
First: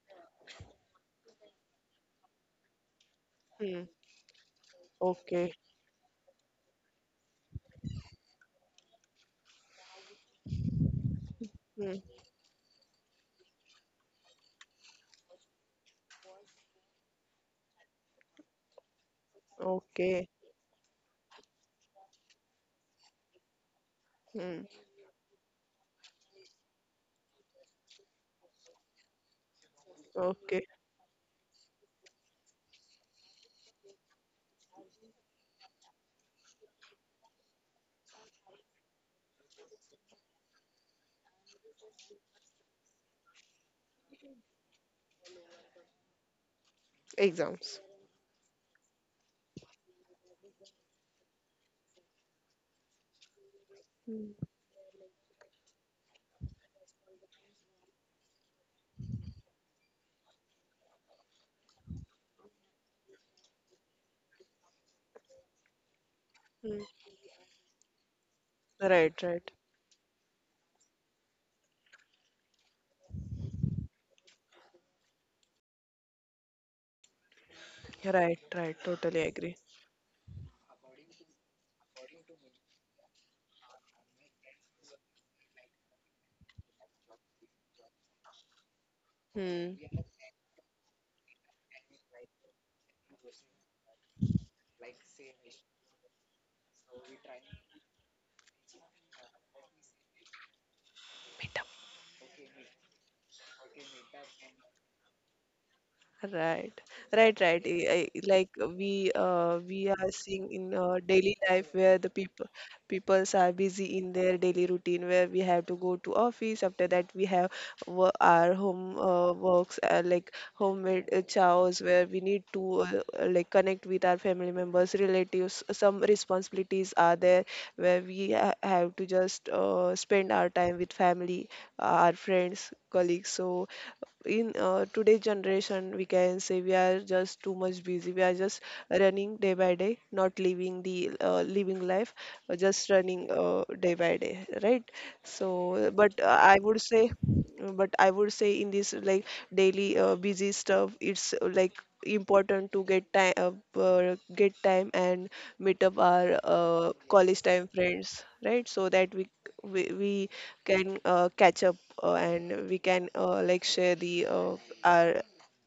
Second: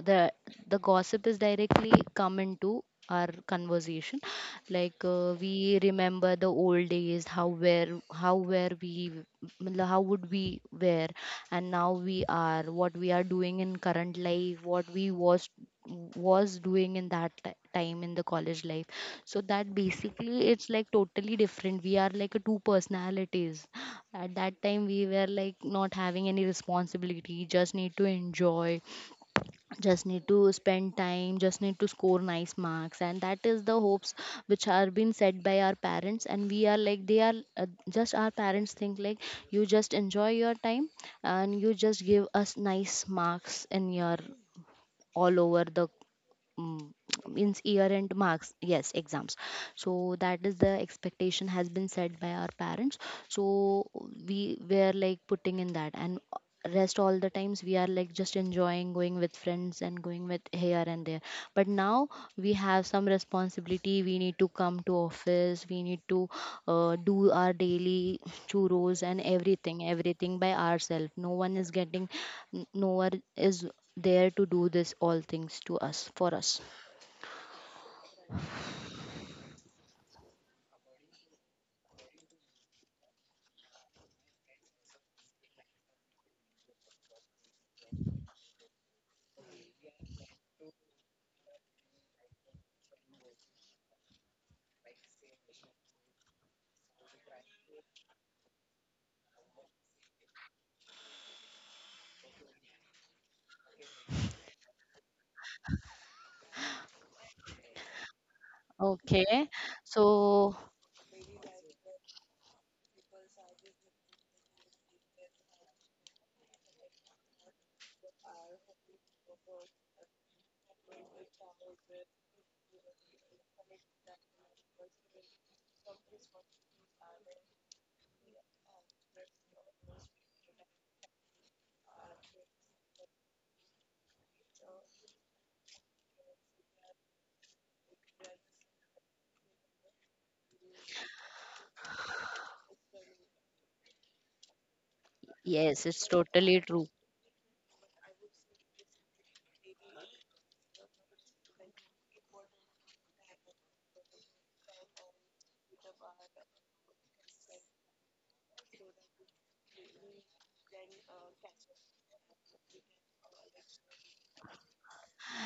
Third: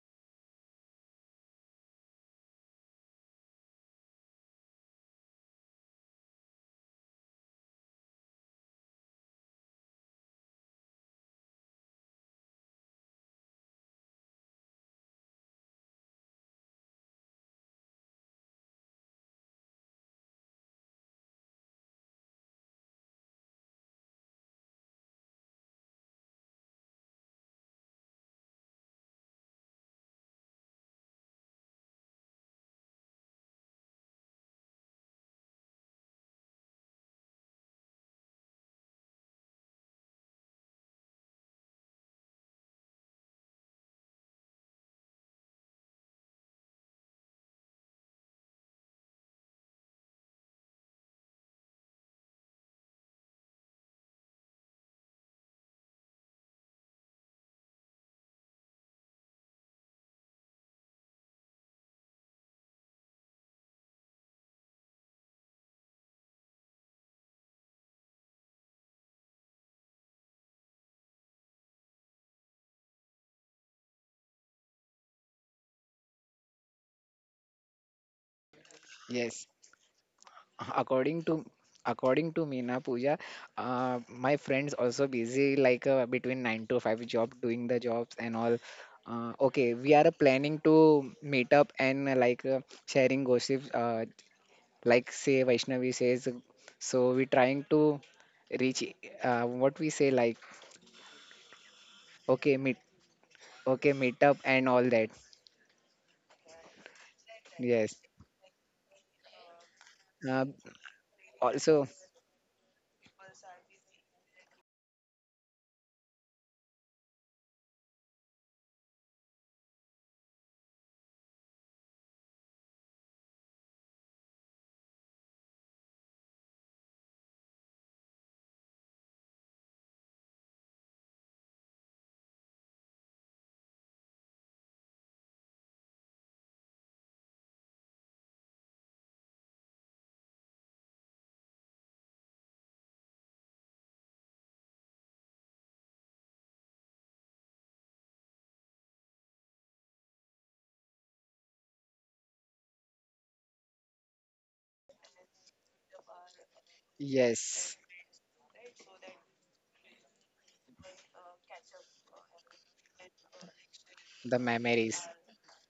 The the gossip is directly come into our
Hmm.
conversation. Like
Okay.
we remember the old days, how were we, मतलब how would we were, and now
Hmm.
we are what we are doing in current life, what we was doing in that time in the college life. So that
Okay.
basically, it's like totally different, we are like a two personalities. At that
Hmm.
time we were like not having any responsibility, just need to enjoy, just need to
Okay.
spend time, just need to score nice marks, and that is the hopes which are being set by our parents. And we are like they are, just our parents think like, you just enjoy your time and you just give us nice marks in your all over the, Mm, means
Exams.
year-end marks, yes, exams. So that is the expectation has been set by our parents. So
Hmm.
we were like putting in that, and rest all the times we are like just enjoying, going with friends and going with here and there. But now we have some responsibility, we need to come to office, we need to
Hmm.
do our daily churros
Right.
and
Right.
everything, everything by ourselves. No one is getting, no one is there to do this all things to us, for us.
Right. Right. Totally
yes.
agree.
According to me na Pooja, my friends also busy like between 9 to 5 job doing the jobs and all.
Hmm.
Okay, we are planning to meet up and like sharing gossip. Like say Vaishnavi says, so we trying to reach, what we say like, okay meet, okay meet up and all that.
Right, right, right.
Yes.
Like we uh,
Okay,
we are
uh,
seeing
so
in daily life
Also.
where the peoples are busy in their daily routine where we have to go to office. After that, we have our home works like homemade chows where we need to like connect with our family members, relatives. Some responsibilities are there where we ha have to just spend our time with family, our friends, colleagues. So in today's generation we can say we are just too much busy, we are just running day by day, not living the living life, just running day by day, right? So
yes,
but
it's
I
totally
would
true.
say but I would say in this like daily busy stuff, it's like important to get time, uh, get time and meet up our college time
Yes,
friends, right? So that we can catch up and we can like share the
the
uh,
memories.
our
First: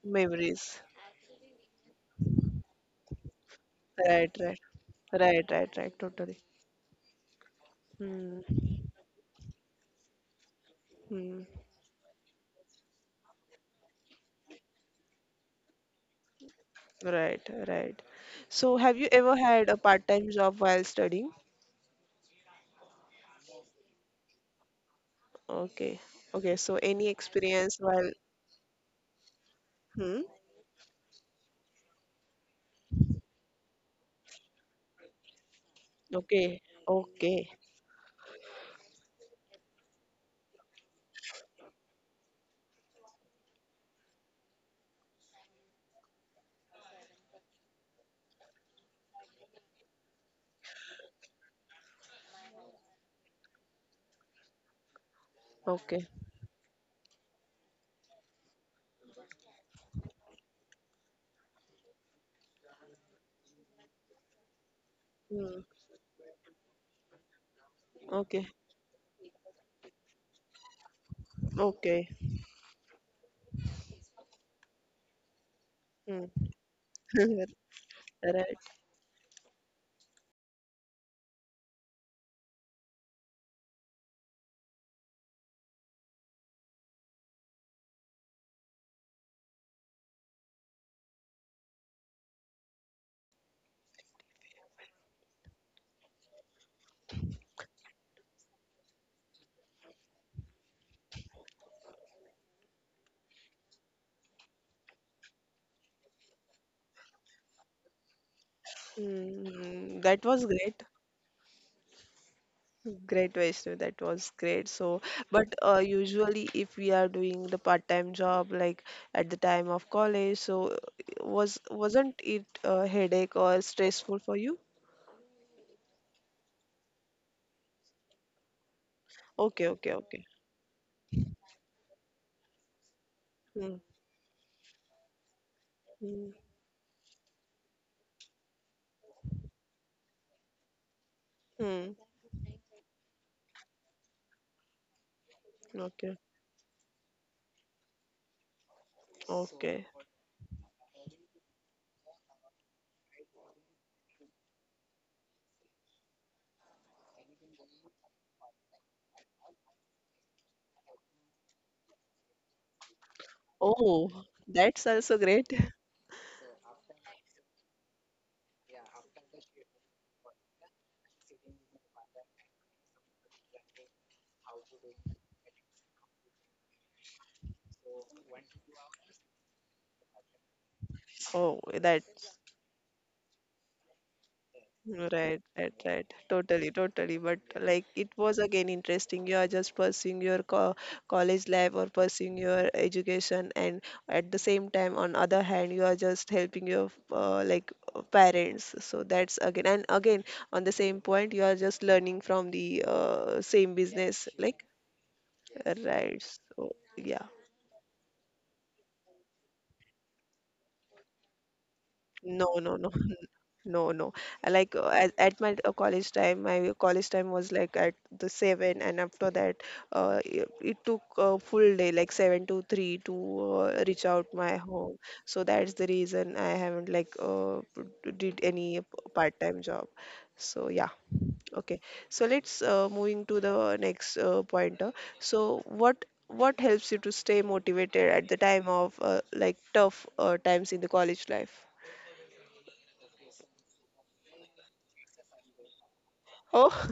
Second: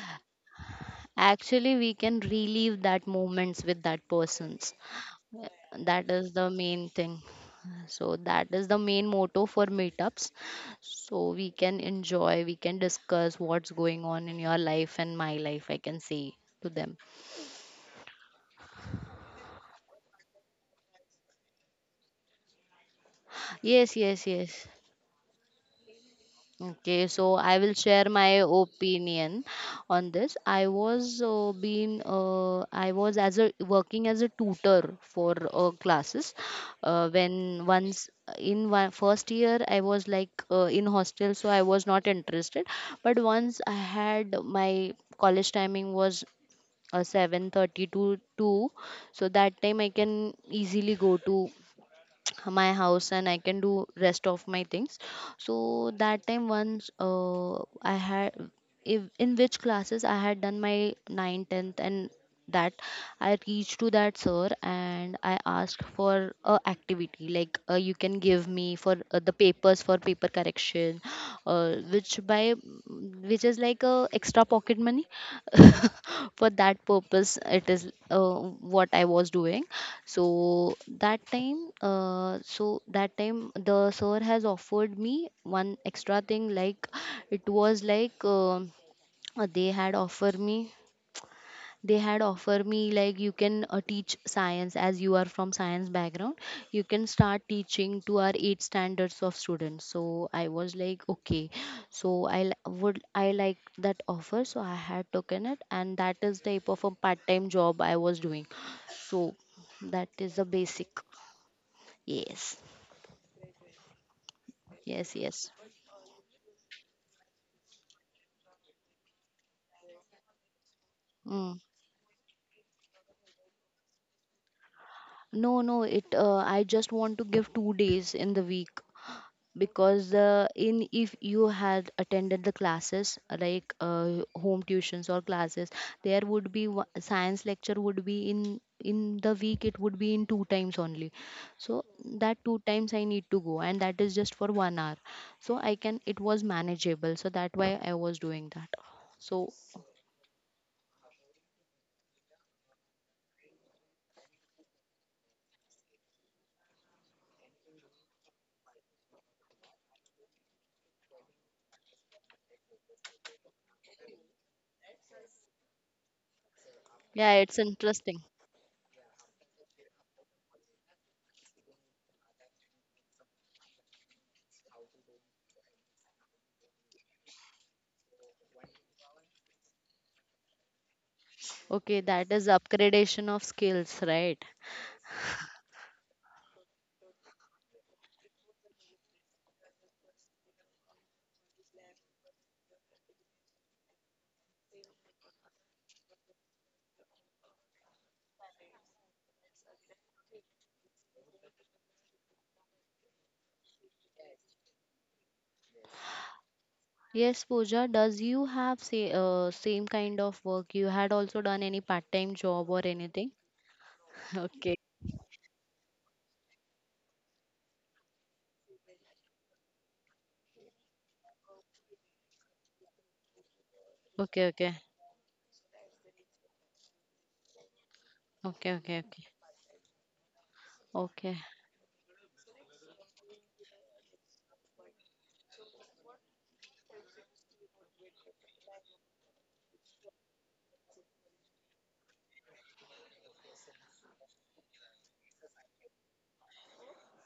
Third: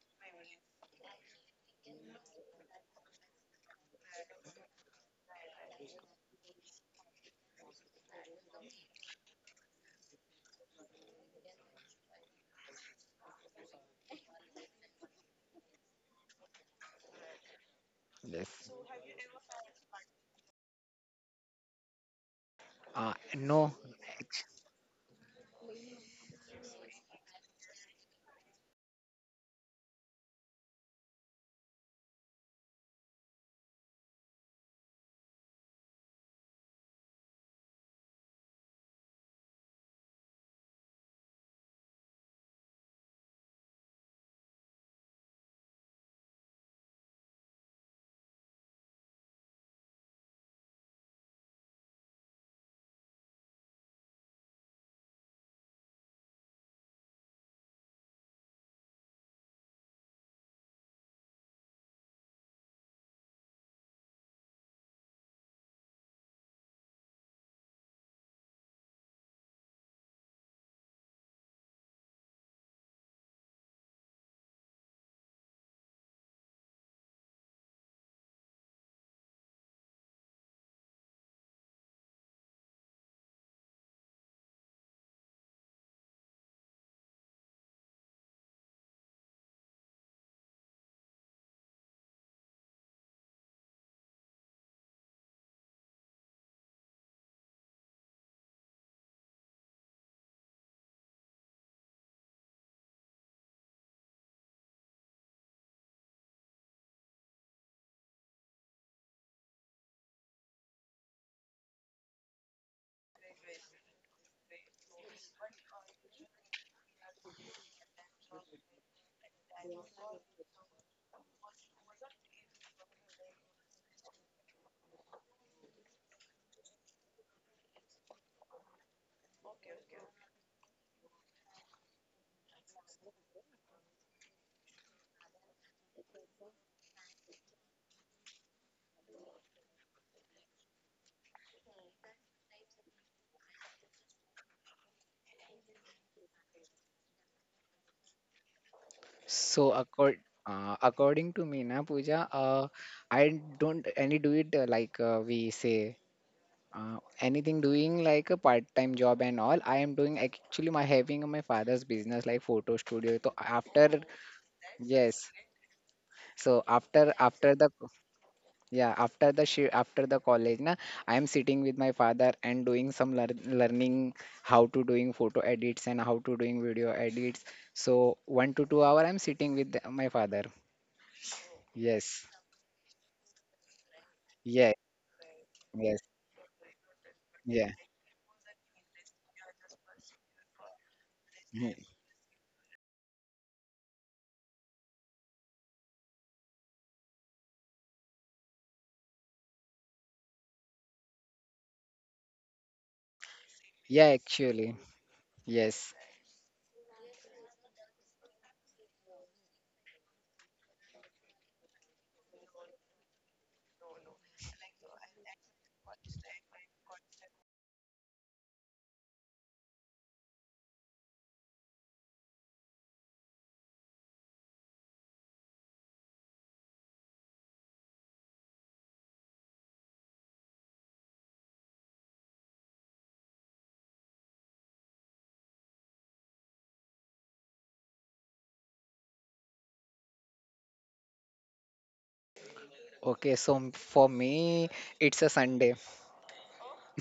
memories.
Actually, we can relive that moments with that
Right, right,
persons.
right,
Uh,
right, right,
that is
totally.
the main thing, so that
Hmm.
is the main motto for meetups. So
Hmm.
we can enjoy, we can discuss what's going on in your life and my life, I can say to them.
Right, right.
Yes.
So have you ever had a part-time job while studying?
No.
Yes, yes, yes.
Okay. Okay. So
Okay,
any
so I will
experience
share
while,
my opinion on
hmm?
this. I was been I was as a working as a tutor for classes
Okay.
when
Okay.
once in one first year I was like in hostel, so I was not interested. But once I had my college timing was 7:30 to 2, so that time I can easily go to my house and I can do rest of my things. So
Okay.
that time once I had, if, in which classes I had done my ninth, 10th, and that I reached to that sir and I
Hmm.
asked for a activity like, you can
Okay.
give me for the papers for paper correction,
Okay.
which by, which is like a extra pocket money.
Hmm.
For that purpose it is,
Right.
what I was doing. So that time the sir has offered me one extra thing, like it was like uh, they had offered me they had offer me like, you can teach science as you are from science background, you can start teaching to our eight standards of students. So I was like okay, so I would I like that offer, so I had taken it. And that is type of a part-time job I was doing. So that
Hmm.
is
That
the
was
basic,
great.
yes,
Great Vaishnav, that was great.
yes,
So,
yes.
but usually if we are doing the part-time job like at the time of college, so
Mm.
was wasn't it a headache or stressful for you?
no no it I just want to give 2 days in the week
Okay, okay,
because
okay.
in, if you had attended the classes like
Hmm.
home tuitions or classes, there
Hmm.
would be science lecture would be in the week it would be in two times only. So
Hmm.
that two times I need to go, and that is just for 1 hour. So I can, it
Okay.
was manageable, so that why I was doing that, so
So
Okay.
accord, According to me, na Pooja, I don't any do it like we say anything doing like a part-time job and all. I am doing actually my having my father's business like photo studio. So after,
Oh, that's also
yes,
great.
so
yeah, it's
after the,
interesting.
yeah, after the college na, I am sitting with my father and doing some learning how to doing photo edits and how to doing video edits. So 1 to 2 hour I'm sitting with the- my father.
Oh,
Okay, that
Yes.
is
that's
upgradation of skills, right?
Yeah,
right, right,
yes,
right. Totally, totally. But
yeah,
like it was again interesting. You are just pursuing your co college
mhm.
life or pursuing your education, and at the same time, on other hand, you are just helping your like parents. So that's again and again on the same point, you are just learning from the same
Yeah,
business. Like
actually, yes.
right. So yeah.
Yes, Pooja, does you have say, same kind of work? You had also done any part-time
No,
job or
no, no.
anything?
No, no. I
Okay,
Like at my college time, my college time was like at the seven, and after that, it took a full day, like seven to three, to reach out
okay,
my
okay,
home. So that's the reason I haven't like uh, p- did
okay,
any
okay,
p-
okay,
part-time job. So yeah,
okay.
okay. So let's moving to the next pointer. So what helps you to stay motivated at the time of like tough times in the college life?
Okay, so for me, it's a Sunday.
Oh,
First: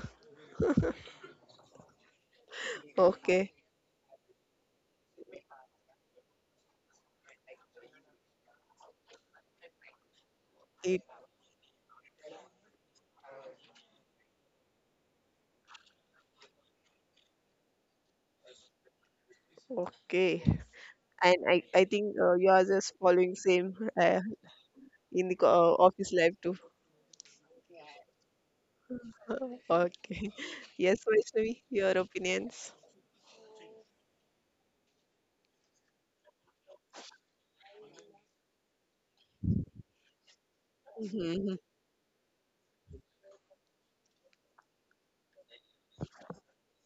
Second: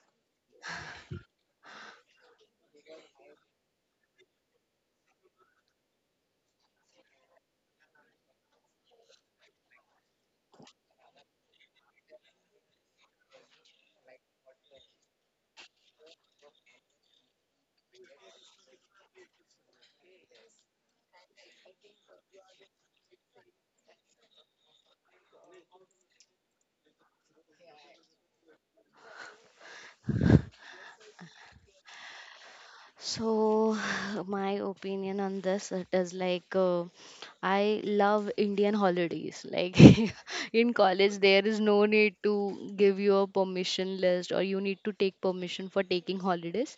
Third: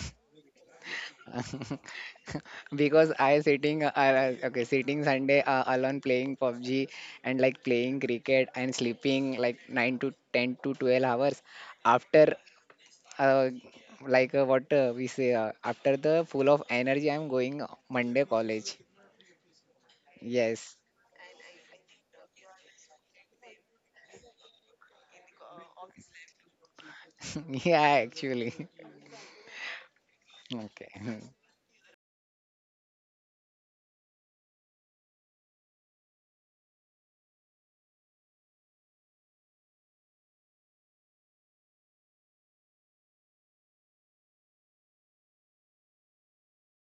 Because I
okay.
sitting, okay, sitting Sunday alone playing PUBG and like playing cricket and sleeping like 9 to 10 to 12 hours after, uh, like what we say, after the full of energy, I'm going Monday college.
Okay.
Yes.
And I think you are just following same uh, in the office life too.
Yeah, actually.
Okay. Yes,
Okay.
Vaishnavi, your opinions.
So, my opinion on this, it is like I love Indian holidays. Like in college, there
Mhm,
is no need to give you a permission list, or you need to take permission for taking holidays.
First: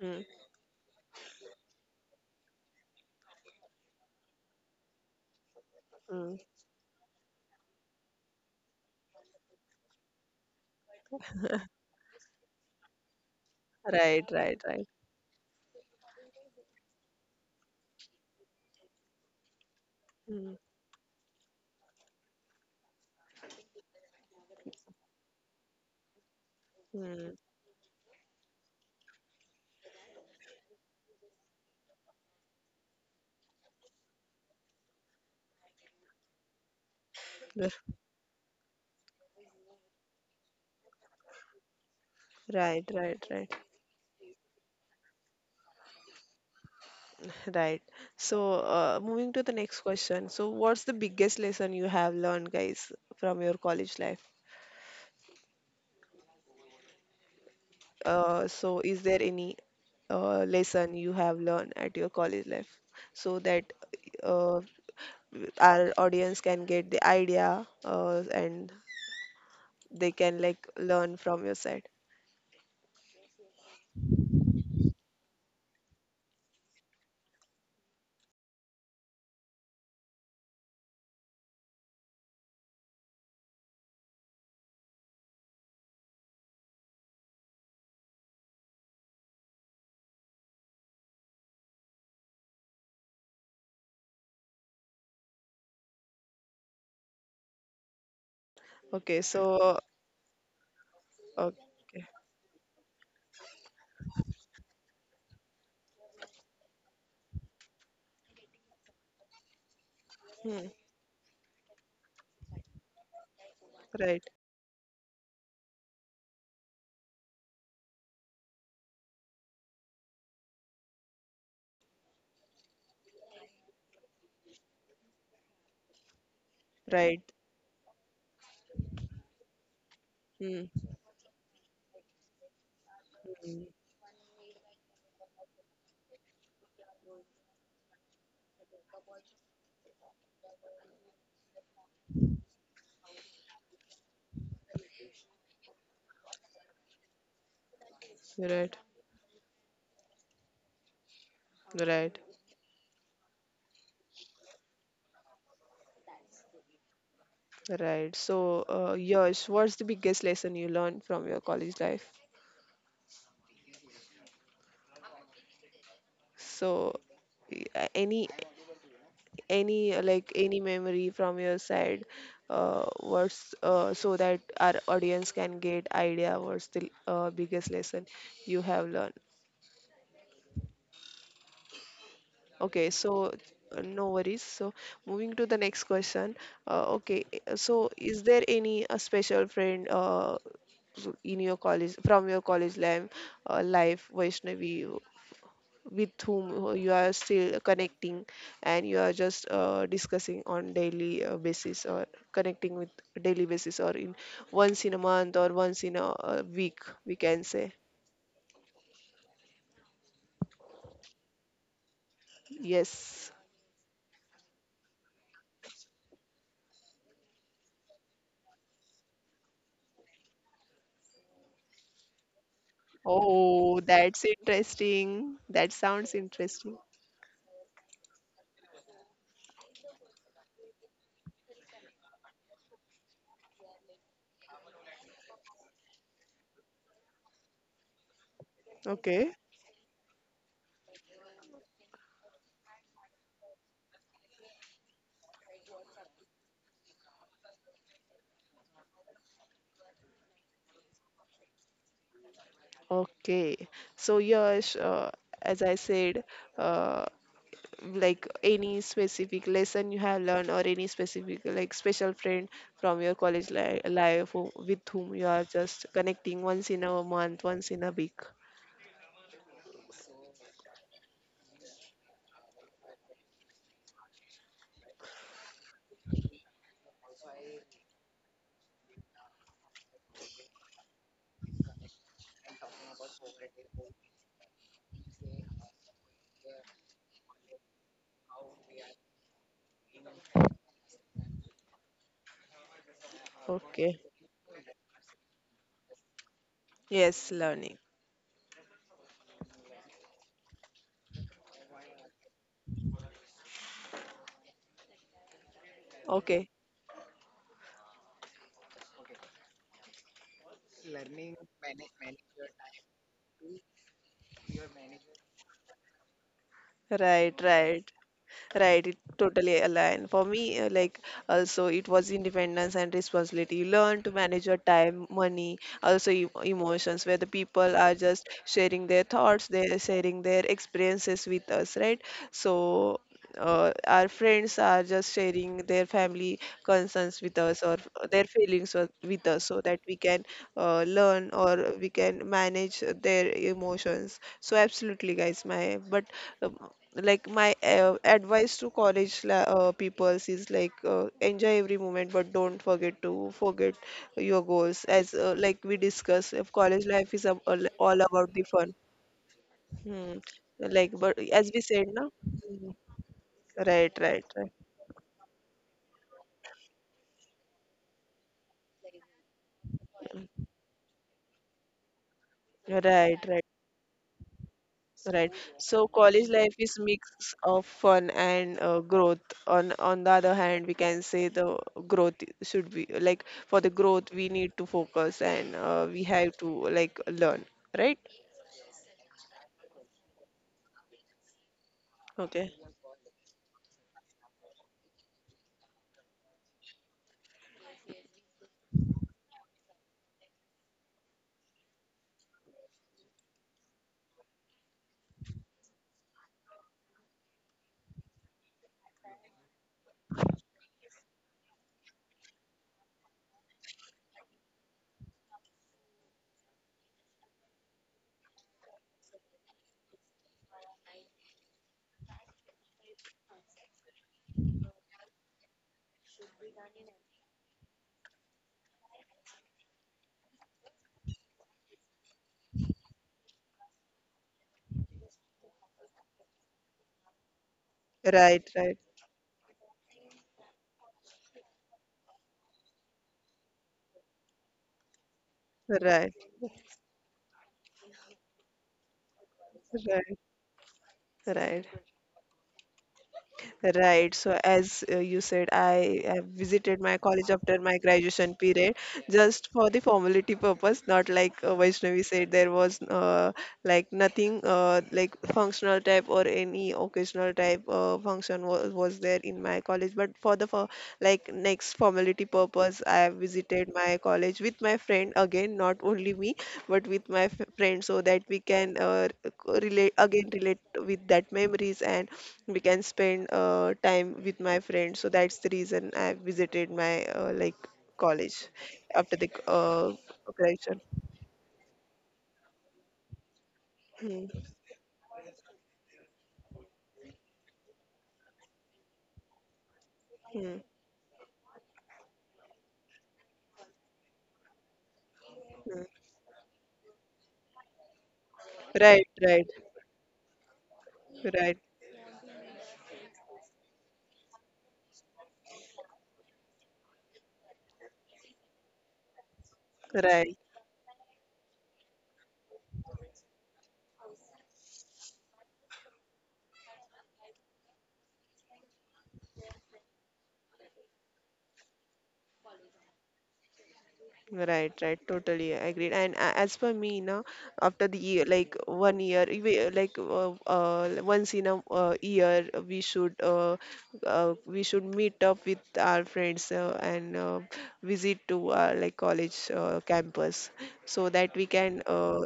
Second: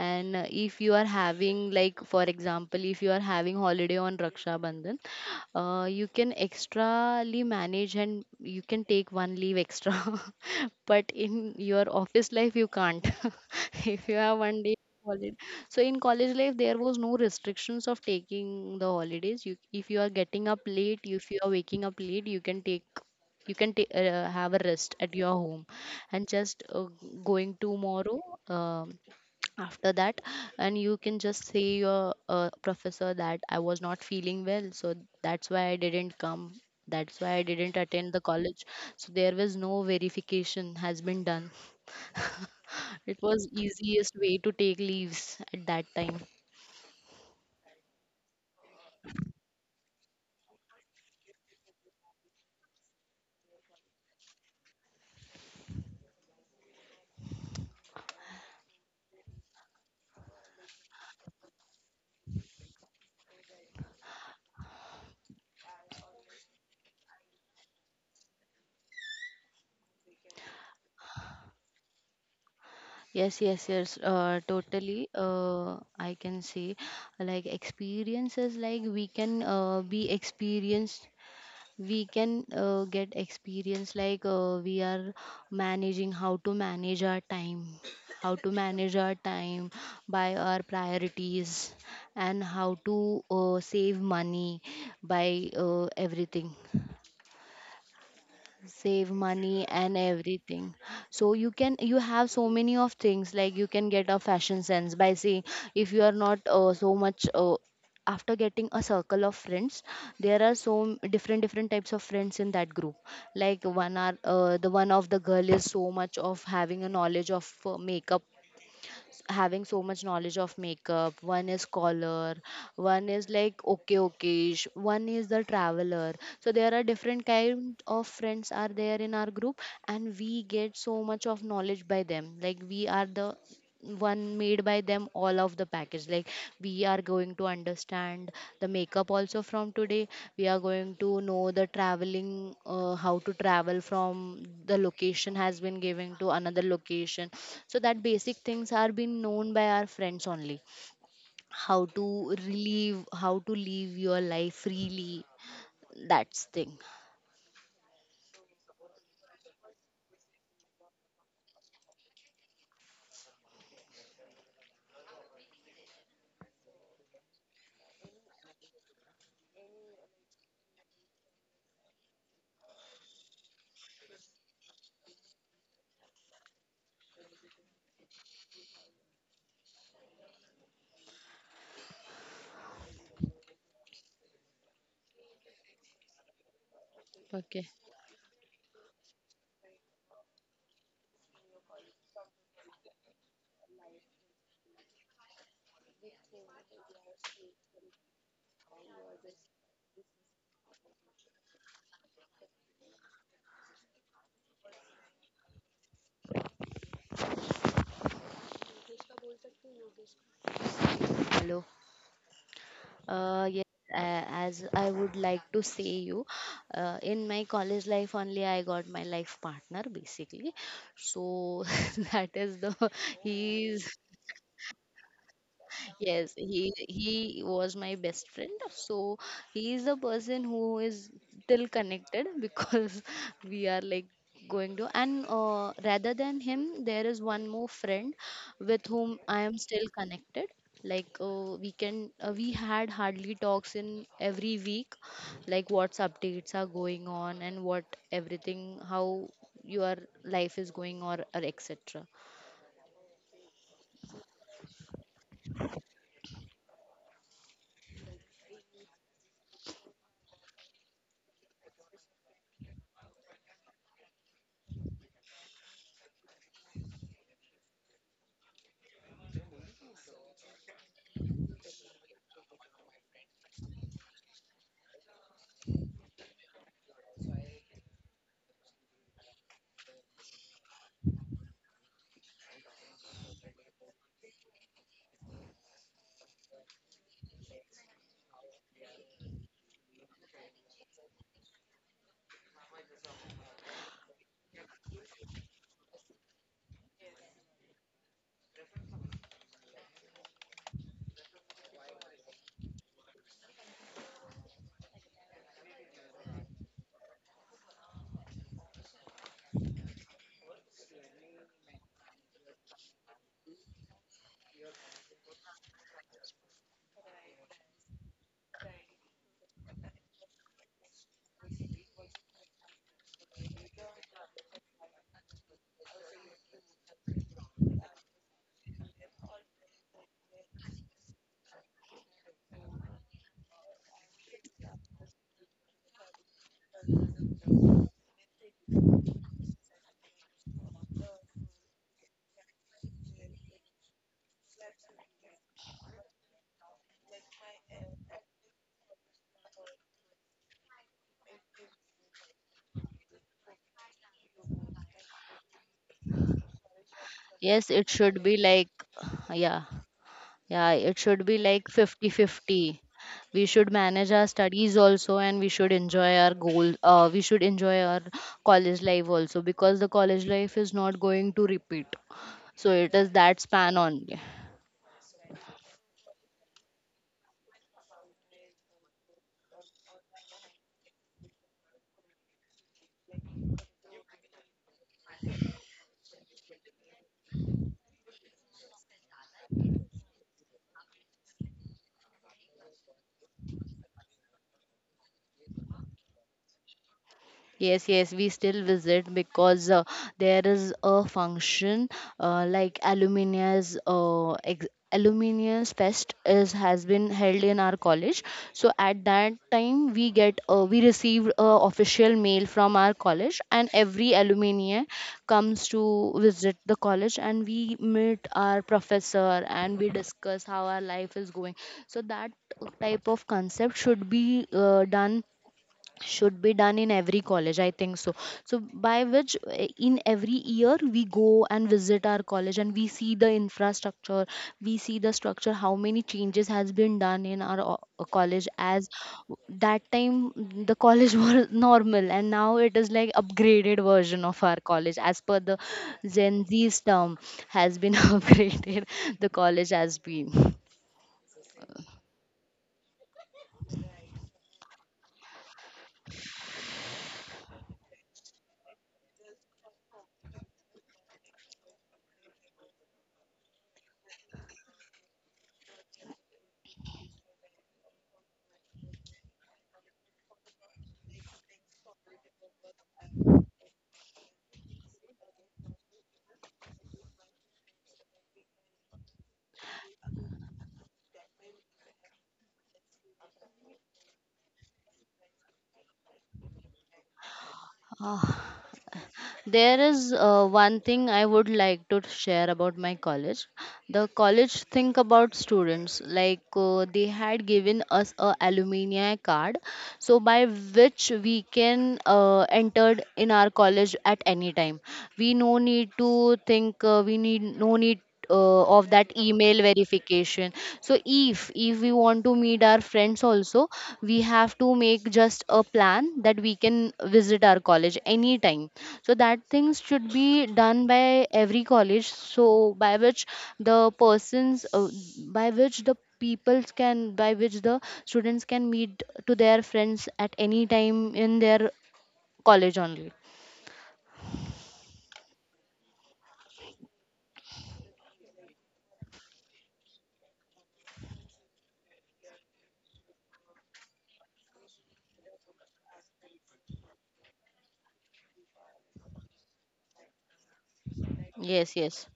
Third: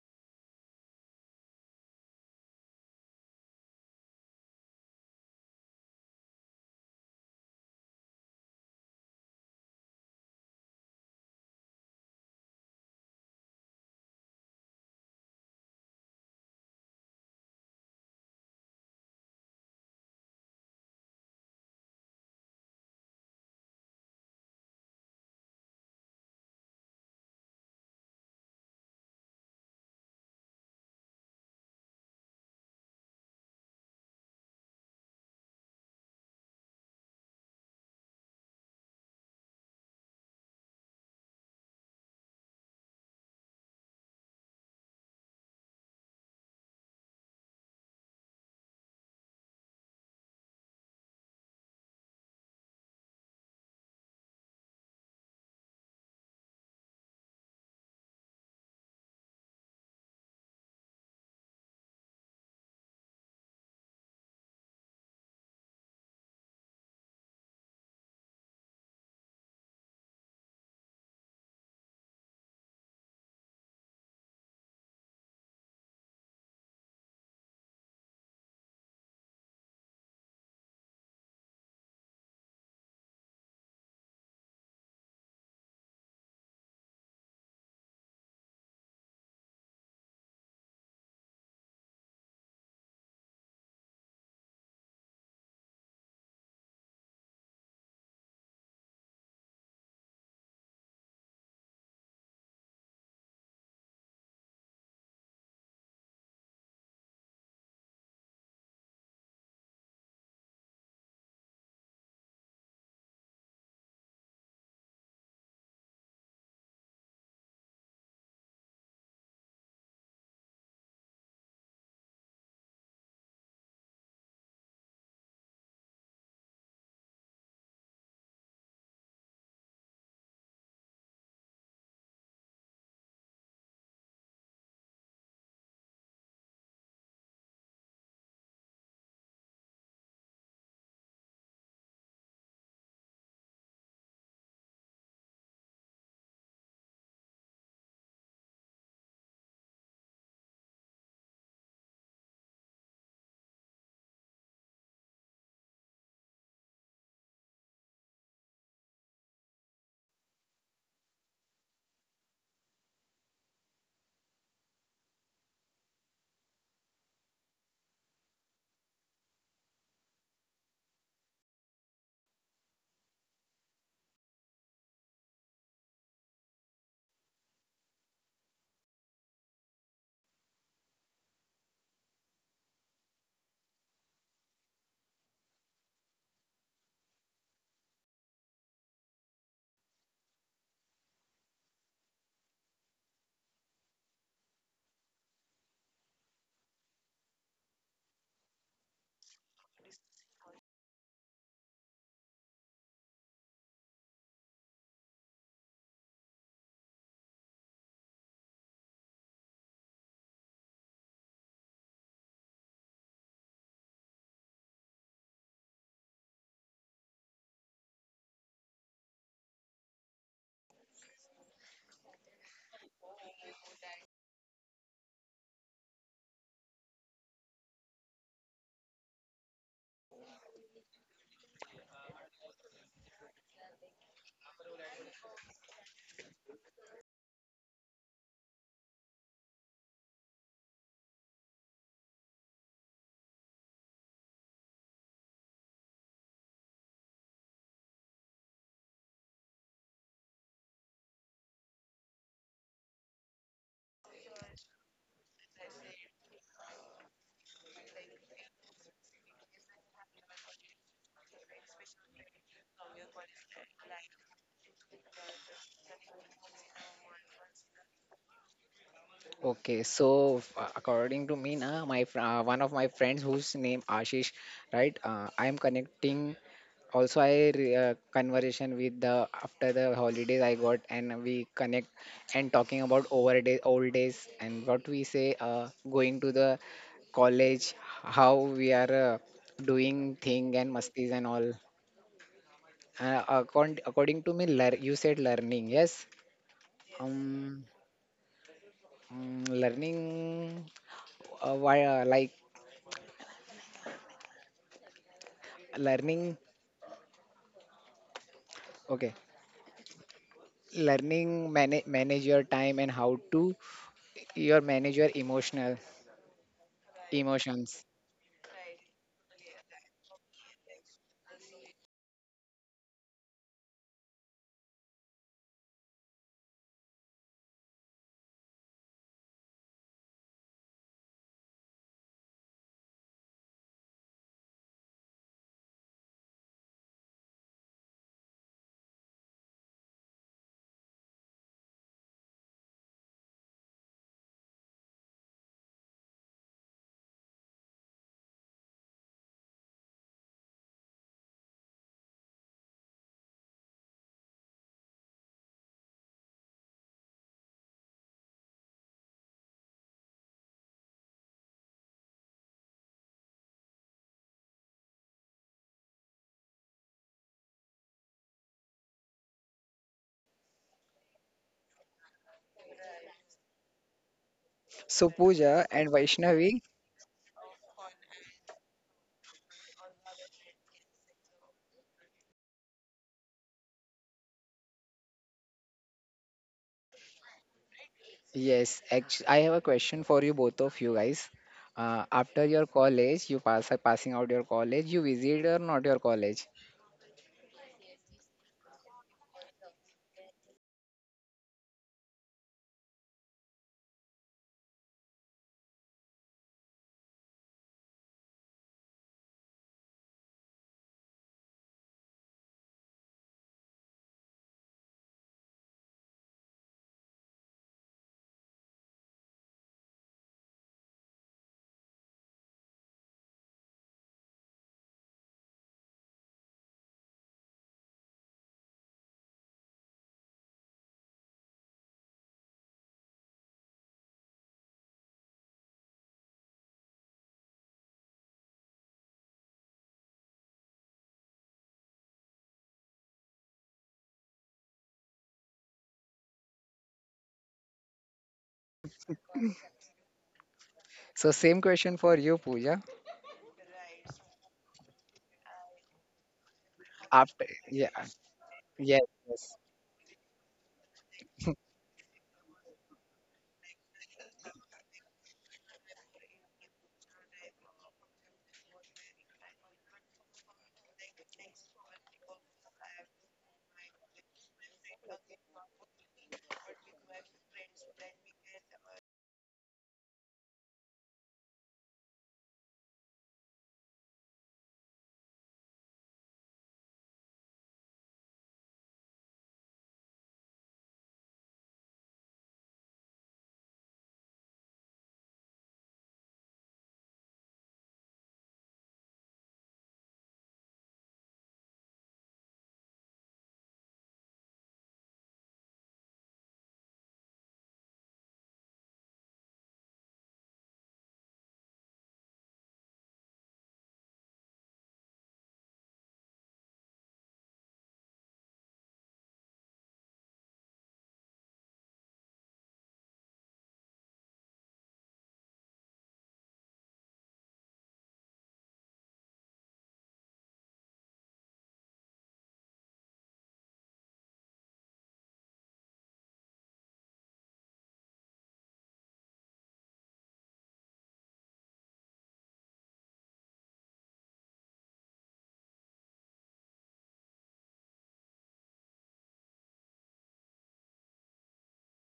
mhm,
And if you are having, like, for example, if you are having holiday on Raksha Bandhan, you
mhm.
can extrally manage and you can take one leave extra but in your office life you can't. If you
Right,
have one
right,
day
right.
holiday, so in college life there was no restrictions of taking the holidays. You, if you are getting up
Mhm,
late, if you are waking up late, you can take, you can have a rest at your home and just
mhm.
going tomorrow, um after that, and you can just say your professor that I was not feeling well, so that's why I didn't come, that's why I didn't attend the college. So there was no verification has been done.
Right,
It
right,
was
right,
easiest way to take leaves at that time.
right. So, moving to the next question. So, what's the biggest lesson you have learned, guys, from your college life? Is there any lesson you have learned at your college life so that uh. our audience can get the idea and they can like learn from your side.
Yes, yes, yes, totally. I can say, like experiences, like we can be experienced, we can get experience, like we are managing how to manage our time, how to manage our time by our priorities, and how to save money by everything, save
Okay,
money
so
and everything. So you can, you
okay,
have so many of things, like you can get a fashion sense by seeing, if you are not so much after getting a circle of friends, there are so
hmm,
different different types of friends in that group. Like one are
right,
the one of the girl is so much of having a knowledge of makeup, having so much knowledge of makeup, one is scholar, one is like okay okayish, one is the traveler. So there are different
right,
kind of friends are there in our group, and we get
hmm,
so much of knowledge by them. Like we are the
hmm,
one made by them, all of the package. Like we are going to understand the makeup also. From today we are going to know the traveling, how to travel from the location has been given to another location. So that basic things are
right,
being known by our friends only. How to
right,
relive, how to live your life freely, that's thing.
right. So, Yash, what's the biggest lesson you learned from your college life? So, y- uh, any any like any memory from your side, what's so that our audience can get idea what's the biggest lesson you have learned. Okay, so no worries. So moving to the next question. Uh, okay,
Okay.
so is there any a special friend in your college from your college life, Vaishnavi, with whom you are still connecting and you are just discussing on daily basis or connecting with daily basis or in once in a month or once in a week, we can say.
Hello.
Yes.
Yes, as I would like to say you, in my college life only I got my life partner, basically. So that is the, he
Oh,
is,
that's interesting. That sounds
yes, he
interesting.
was my best friend. So he is the person who is still connected because we are like going to, and rather than him, there is one more friend with whom
Okay,
I am still connected. Like we can we had hardly talks in every week, like what's updates are going on, and what everything, how your life is going or etc.
okay. So Yash, as I said, uh, like any specific lesson you have learned or any specific like special friend from your college li life who, with whom you are just connecting once in a month, once in a week.
Okay, so according to me, na, my one of my friends whose name Ashish, right? I am connecting. Also, I conversation with the after the holidays I got, and we connect and talking about over day, old days, and what we say, going to the college, how we are uh, doing thing and musties and all.
Okay.
According to me, you said learning, yes?
Yes, learning.
Um, Learning, why, like.
Okay.
learning, okay, learning, manage your time and how to your manage your emotional
Right, right.
emotions.
Right, it totally align. For me, like also it was independence and responsibility. You learn to manage your time, money, also emotions, where the people are just sharing their thoughts, they're sharing their experiences with us, right? So our friends are just sharing their family concerns with us or their feelings with us so that we can learn or we can manage their emotions. So absolutely guys, my but um, like my advice to college peoples is like enjoy every moment but don't forget to forget your goals as like we discussed, if college life is
Yes, it
all
should be
about the
like,
fun.
yeah.
Hmm.
Yeah,
Like
it
but
should be
as we
like
said now
50-50. We should
right
manage our
right right
studies also, and we should enjoy our goal. We should enjoy our college life also, because the college life is not going to repeat. So it is
right,
that
right,
span only.
So
right.
Pooja and
So college
Vaishnavi,
life is mix of fun and growth. On the other hand, we can say the growth should be like, for the growth we need to focus and we have to like learn. Right?
yes, actually, I have a question for you both of you guys. After
Okay.
your college you passing out your college you visit or not your college?
Yes, yes, we still visit because there is a function like Aluminia's Fest is has been held in our college. So at that time we get, we received a official mail from our college, and every alumni comes to visit the college, and we meet our professor and we discuss how our life is going. So that type of concept should be done, should be done in every college, I think so. So by which in every year we go and visit our college, and we see the infrastructure, we see the structure, how many changes has been done in our
Right,
college
right,
as that time. The college was normal, and now it is like upgraded version of our college as per the
right,
gen z's term, has been upgraded, the college has
right.
been.
So same
Right,
question for you Pooja.
right. So as you said, I have visited my college
After,
after my
yeah, yes,
graduation period, just
yes.
for the formality purpose, not like Vaishnavi said. There was like nothing like functional type or any occasional type function was there in my college, but for the for like next formality purpose I have visited my college with my friend, again not only me but with my friend, so that we can co- relate again relate with that memories and we can spend time with my friend. So that's the reason I visited my like
Ah.
college after the
There is
operation.
one thing I would like to share about my college. The
Hmm,
college think about students, like they had given us a alumni card, so by
hmm,
which we can entered in our college at any time. We no
hmm.
need to think. We need no need of
Right,
that
right,
email verification. So
right,
if we want to meet our friends also, we have to make just a plan, that we can visit our college anytime. So that things should
right.
be done by every college, so by which the persons, by which the peoples can, by which the students can meet to their friends at any time in their college only.
Right, right, totally agreed. And as for me, now after the year, like one year, if we, once in a year, we should meet up with our friends and visit to our like college campus, so that we can
Yes, yes.
uh,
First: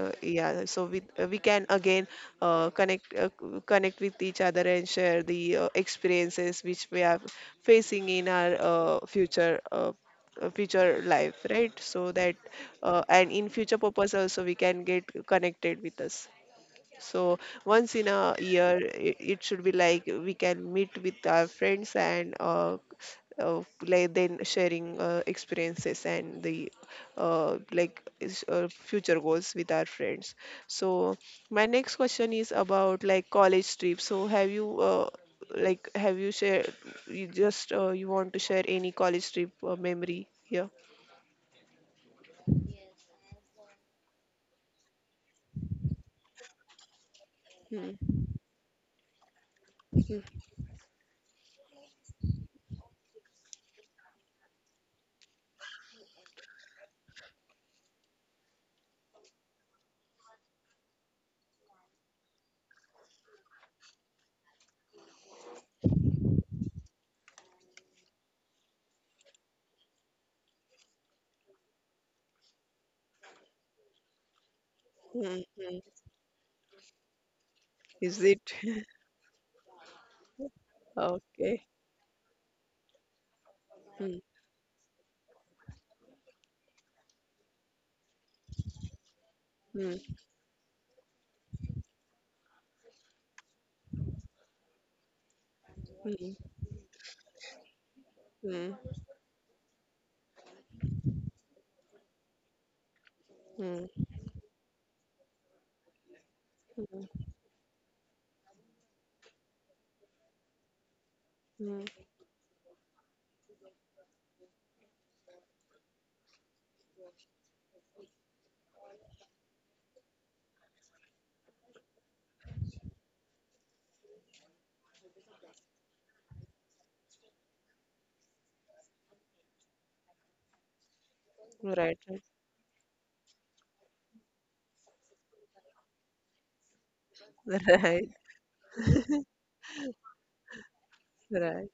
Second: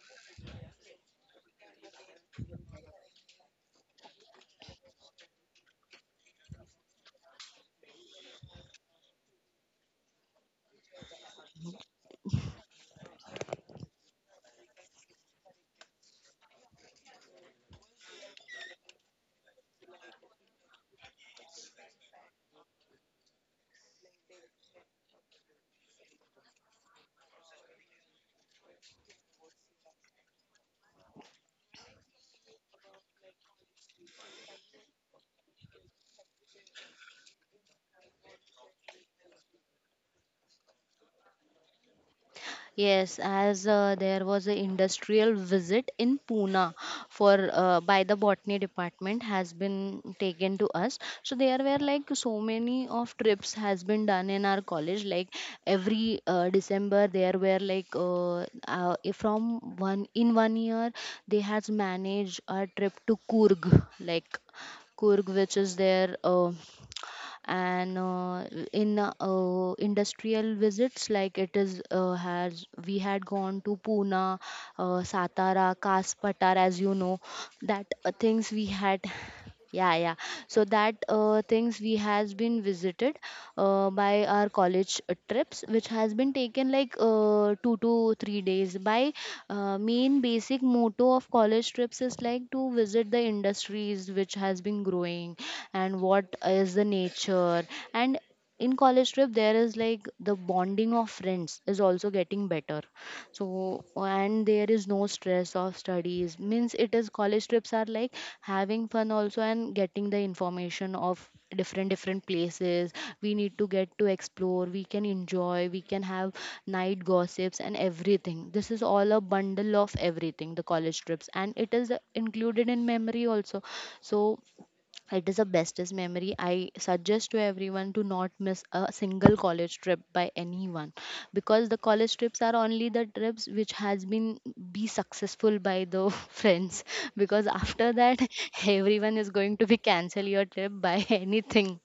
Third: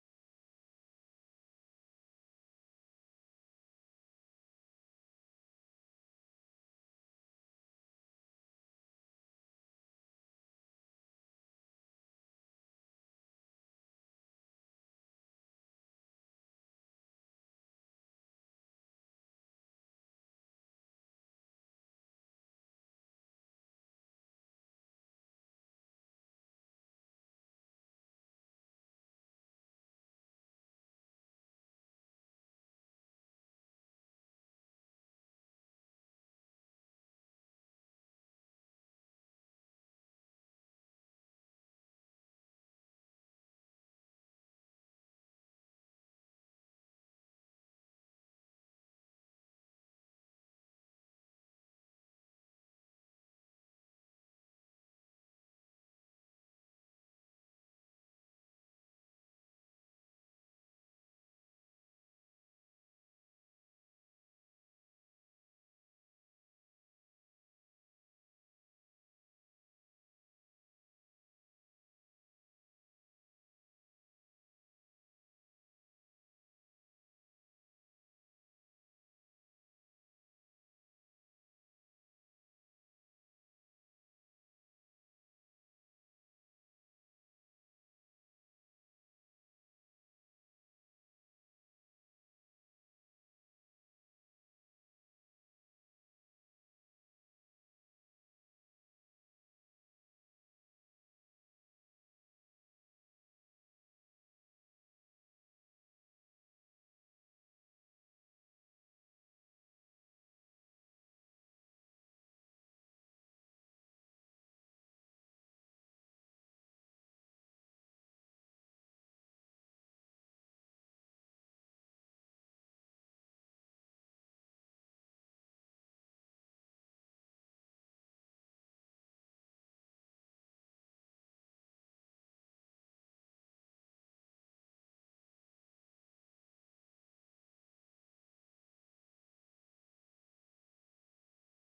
uh, yeah, so we can again connect with each other and share the experiences which we are facing in our future. Future life, right? So that and in future purpose also we can get connected with us. So once in a year it, it should be like we can meet with our friends and like then sharing experiences and the like future goals with our friends. So my next question is about like college trip. So have you like have you shared, you just you want to share any college trip memory here?
Yes, as there was an industrial visit in Pune, for
Hmm,
by the botany department has been
hmm,
taken to us. So there were like so many of trips has been done in our college. Like every December there were like from one in 1 year, they has managed a trip to Kurg, like Kurg which is there. And in industrial visits, like it is has, we had gone to pune, satara
hmm.
kaspatar, as you know, that
Is
things
it?
we had, yeah yeah. So that
Okay.
things we has been visited by
Hmm,
our college trips, which has been taken like 2 to 3 days. By
hmm,
Main basic motto of college trips is like to visit the industries which has been growing, and what
hmm,
is the nature. And in
hmm,
college trip there is like the bonding of friends is also getting better. So,
hmm,
and there is no stress of studies, means it is college trips are like having fun also, and getting the information of different
hmm.
different places. We need to get to explore, we can enjoy, we can have night gossips and everything. This is all a bundle of everything, the college trips, and it is included in memory also. So it is the bestest memory. I suggest to everyone to not miss a single college trip by anyone, because the
Right,
college
right,
trips are only the trips which has been be successful by the friends. Because after
right,
that everyone is going to be cancel your trip by anything.
right,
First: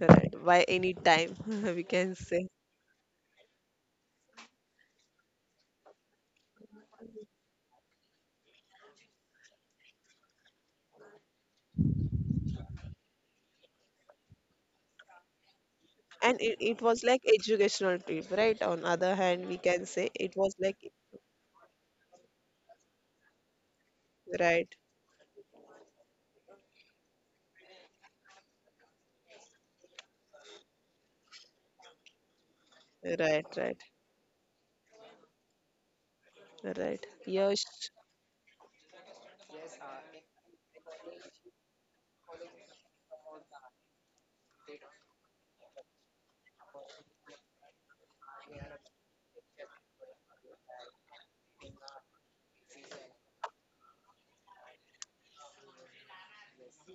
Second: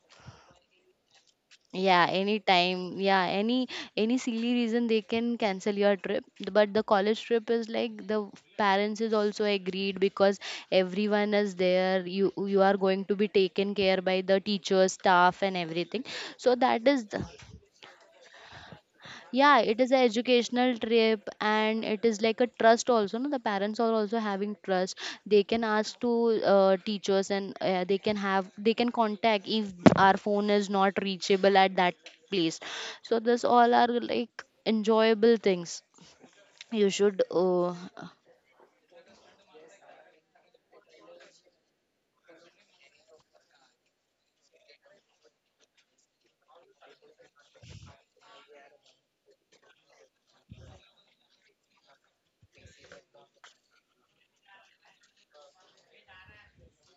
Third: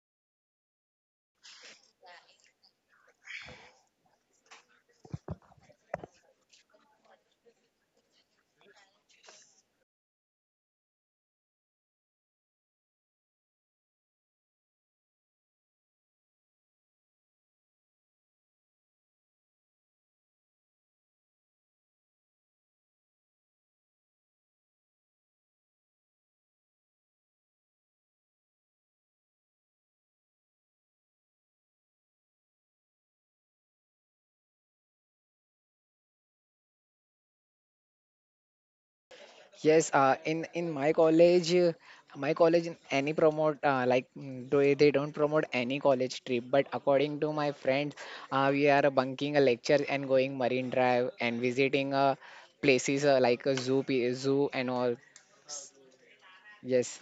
right. By any time, we
Yeah,
can say.
anytime, yeah, any silly reason they can cancel your trip. But the college trip is like the parents is also agreed, because everyone is there, you are going to be taken care by the teacher staff and everything.
And
So
it
that is
was
the,
like educational trip, right? On other hand,
yeah,
we
it
can
is an
say it was
educational
like,
trip, and it is like a trust also, no, the parents are also having
right,
trust. They can ask to teachers, and they can have, they can contact if our phone is not reachable at that place. So this
right,
all
right,
are like enjoyable things. You
right.
should
Yes,
Yes, in my college in any promote like do they don't promote any college trip. But according to my friends, we are bunking a lecture and going Marine Drive and visiting places like a zoo, zoo and all. Yes,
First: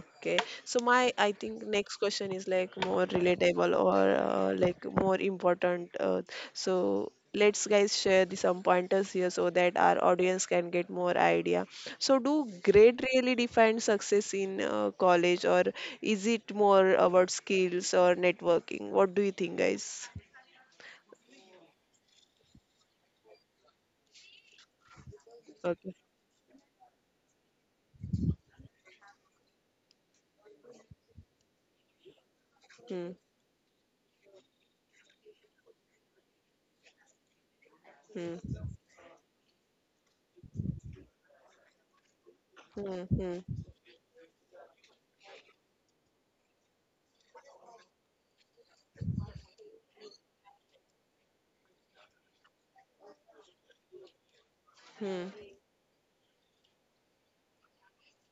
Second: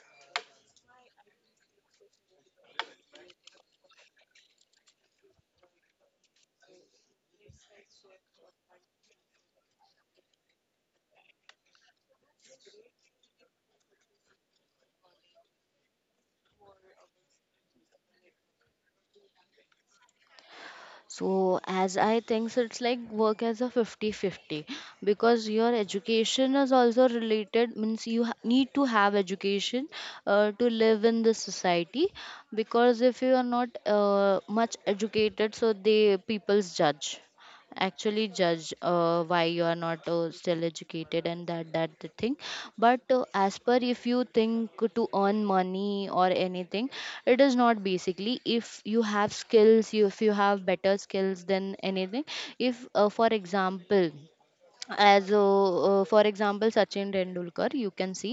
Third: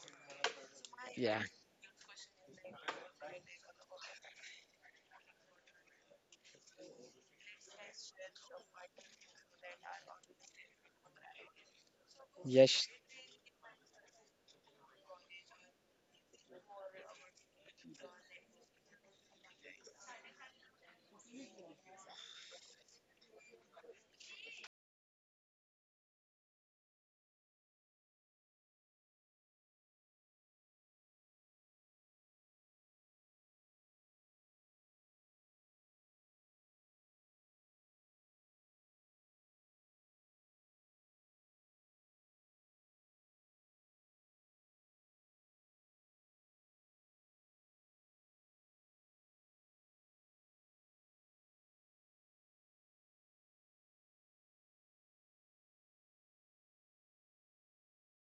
okay. So my I
yeah,
think next question is like more relatable or like more important. So let's guys share the some pointers here so that our audience can get more idea. So do
yes,
grade really define success in college, or is it more about skills or networking? What do you think, guys?
So, as I think, so it's like work as a 50-50, because your
Okay.
education is also related, means you need to have education to live in this society. Because
Hmm.
if you are not much educated, so they people's judge, actually
Hmm.
judge, why you are not still educated and that the thing.
Hmm.
But
Hmm.
as per, if you think to earn money or anything, it is not basically, if you have skills, you, if you have better skills than anything. If for example,
Hmm.
as for example, sachin tendulkar, you can see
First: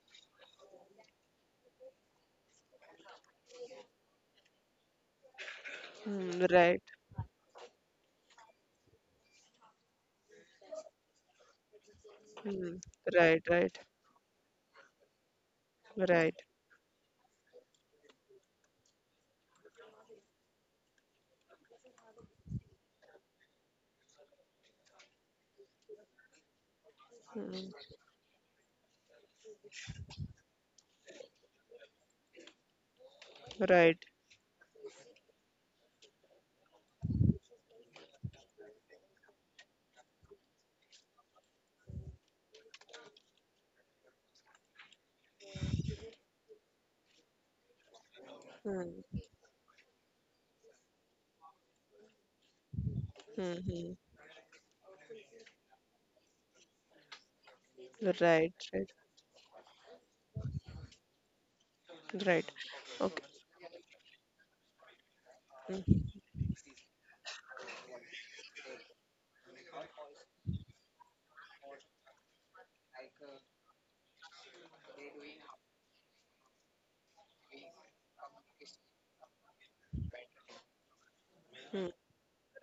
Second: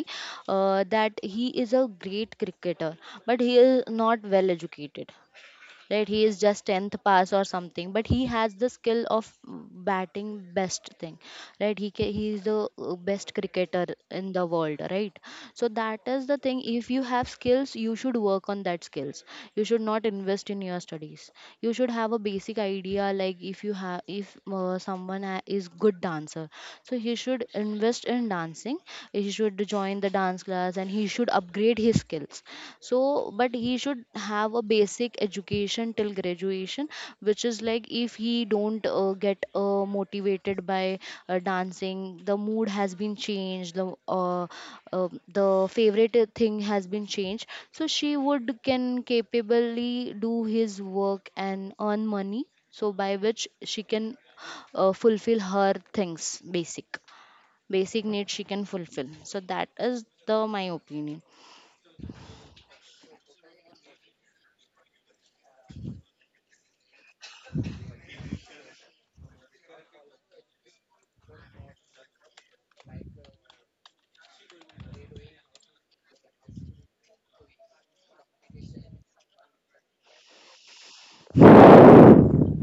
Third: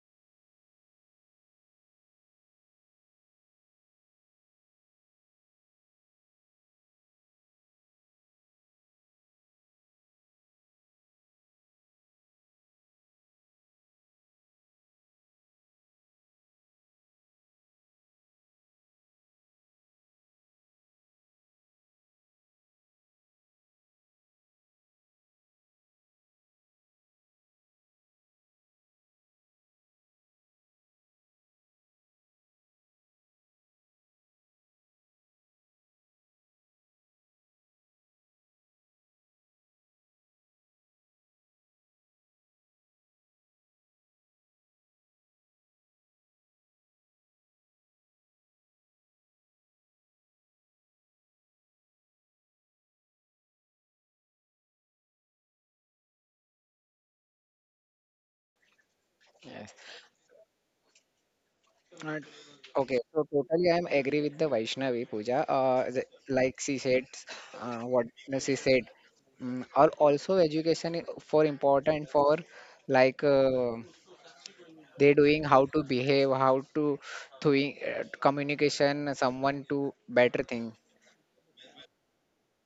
that he is a great cricketer, but he is not well educated, right? He is
Hmm.
just
Right.
10th pass or something, but he has the skill of batting, best thing, right? He is the
Hmm.
best
Right. Right.
cricketer in the world, right? So that is the
Right.
thing. If you have skills, you should work on that skills, you should not invest in your studies. You should have a basic idea, like if you have, if someone is good dancer, so he should
Hmm.
invest in dancing. He should join the dance class, and he should upgrade his skills. So, but he
Right.
should have a basic education till graduation, which is like, if he don't get motivated by dancing, the mood has been changed, uh, the favorite thing has been changed, so she would can
Hmm.
capably do his work and earn money. So by which she
Mm-hmm.
can fulfill her things, basic, basic needs she
Right,
can
right,
fulfill. So that
yes.
is the my opinion.
Right.
right.
Okay, so
Okay.
totally I'm agree with the Vaishnavi Pooja. The- like she said, what she said, or also education for important for, like they doing how to behave, how to doing communication, someone to better thing.
Mhm.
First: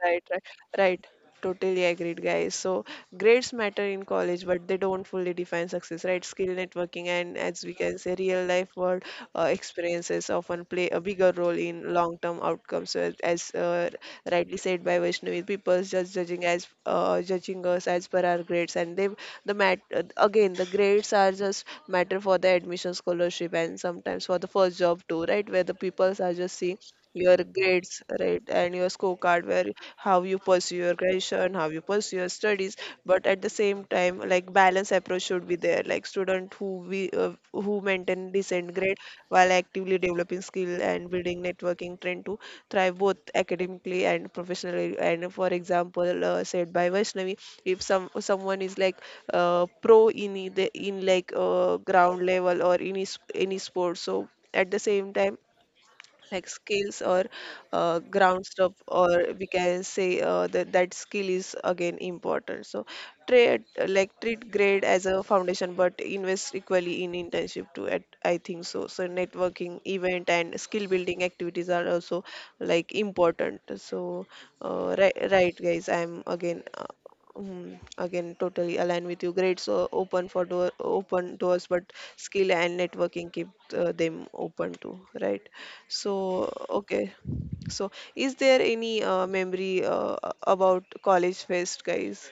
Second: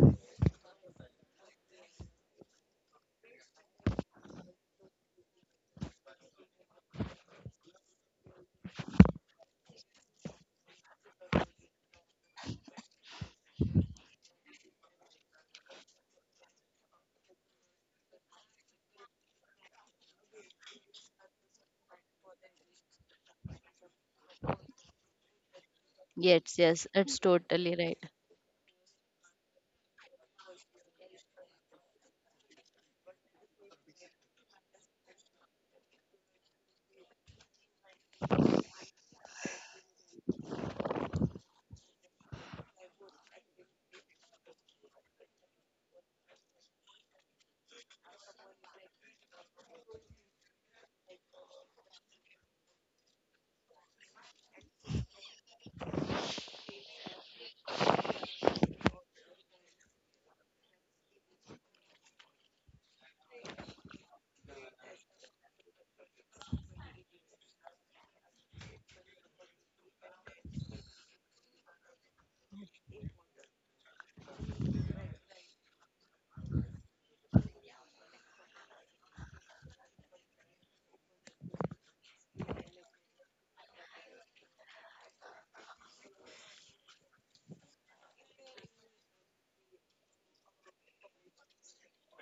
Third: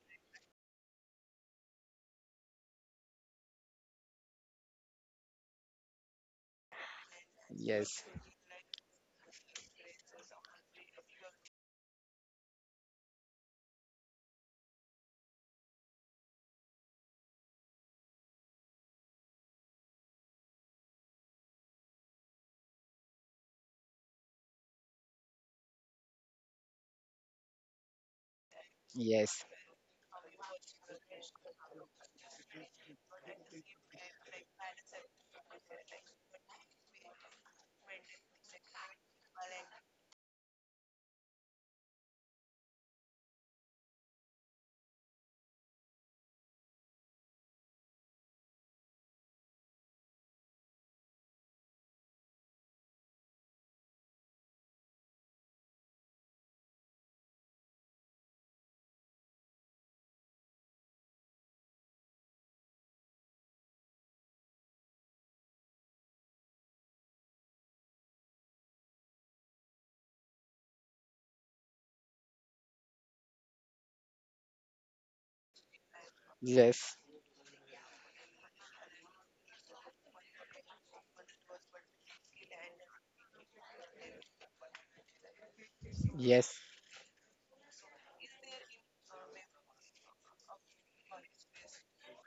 Right, right, right. Totally agreed, guys. So grades matter in college, but they don't fully define success, right? Skill networking and, as we can
Yes,
say, real life world experiences often play a bigger role in long term outcomes. So as rightly said by Vaishnavi, people just judging as judging us as per our grades, and they the mat again the grades are just matter for the admission scholarship and sometimes for the first job too, right? Where the people are just
Yes,
seeing
yes, it's
your
totally
grades,
right.
right, and your scorecard
yes,
where how you pursue your graduation, how you pursue your studies, but at the same time like balance approach should be there. Like student who we who maintain decent grade while actively developing skill and building networking trend to thrive both academically and professionally. And for example, said by Vaishnavi, if someone is like pro in the in like ground level or any any sport, so at the same time like skills or ground stuff, or we can say that that skill is again important. So trade, like treat grade as a foundation, but invest equally in internship too, at I think so, so networking event and skill building activities are also like important. So right, right guys, I'm again.
yes,
Mm, again, totally align with you. Grades open for door, open doors, but skill and networking keep them open too, right? So,
yes,
okay. So, is there any memory about college fest, guys?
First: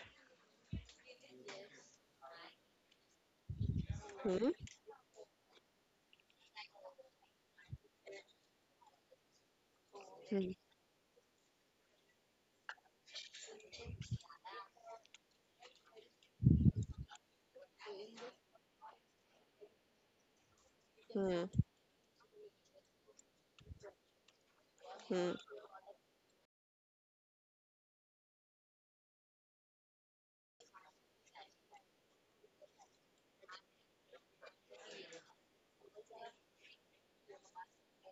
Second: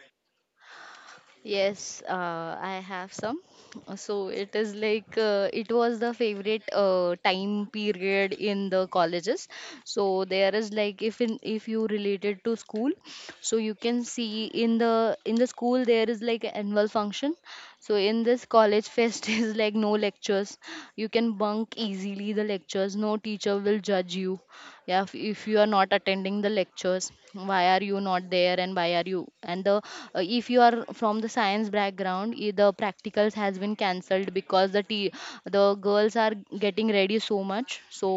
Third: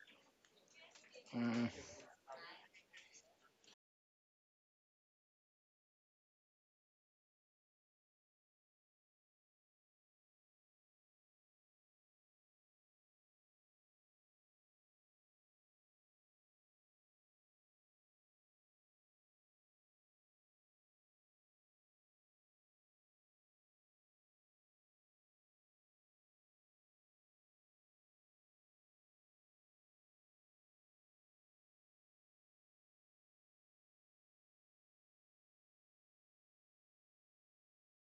mm,
Yes, I have some. So
Hmm?
it is like it was the favorite time period in the colleges. So
Hmm.
there is like, if in if you related to school, so you can see in the, in the school there is like annual function. So in this college fest is like no lectures. You can
Hmm.
bunk easily the lectures. No teacher will judge you. Yeah,
Hmm.
if you are not attending the lectures, why are you not there, and why are you? And the if you are from the science background, the practicals has been cancelled, because the girls are getting ready so much. So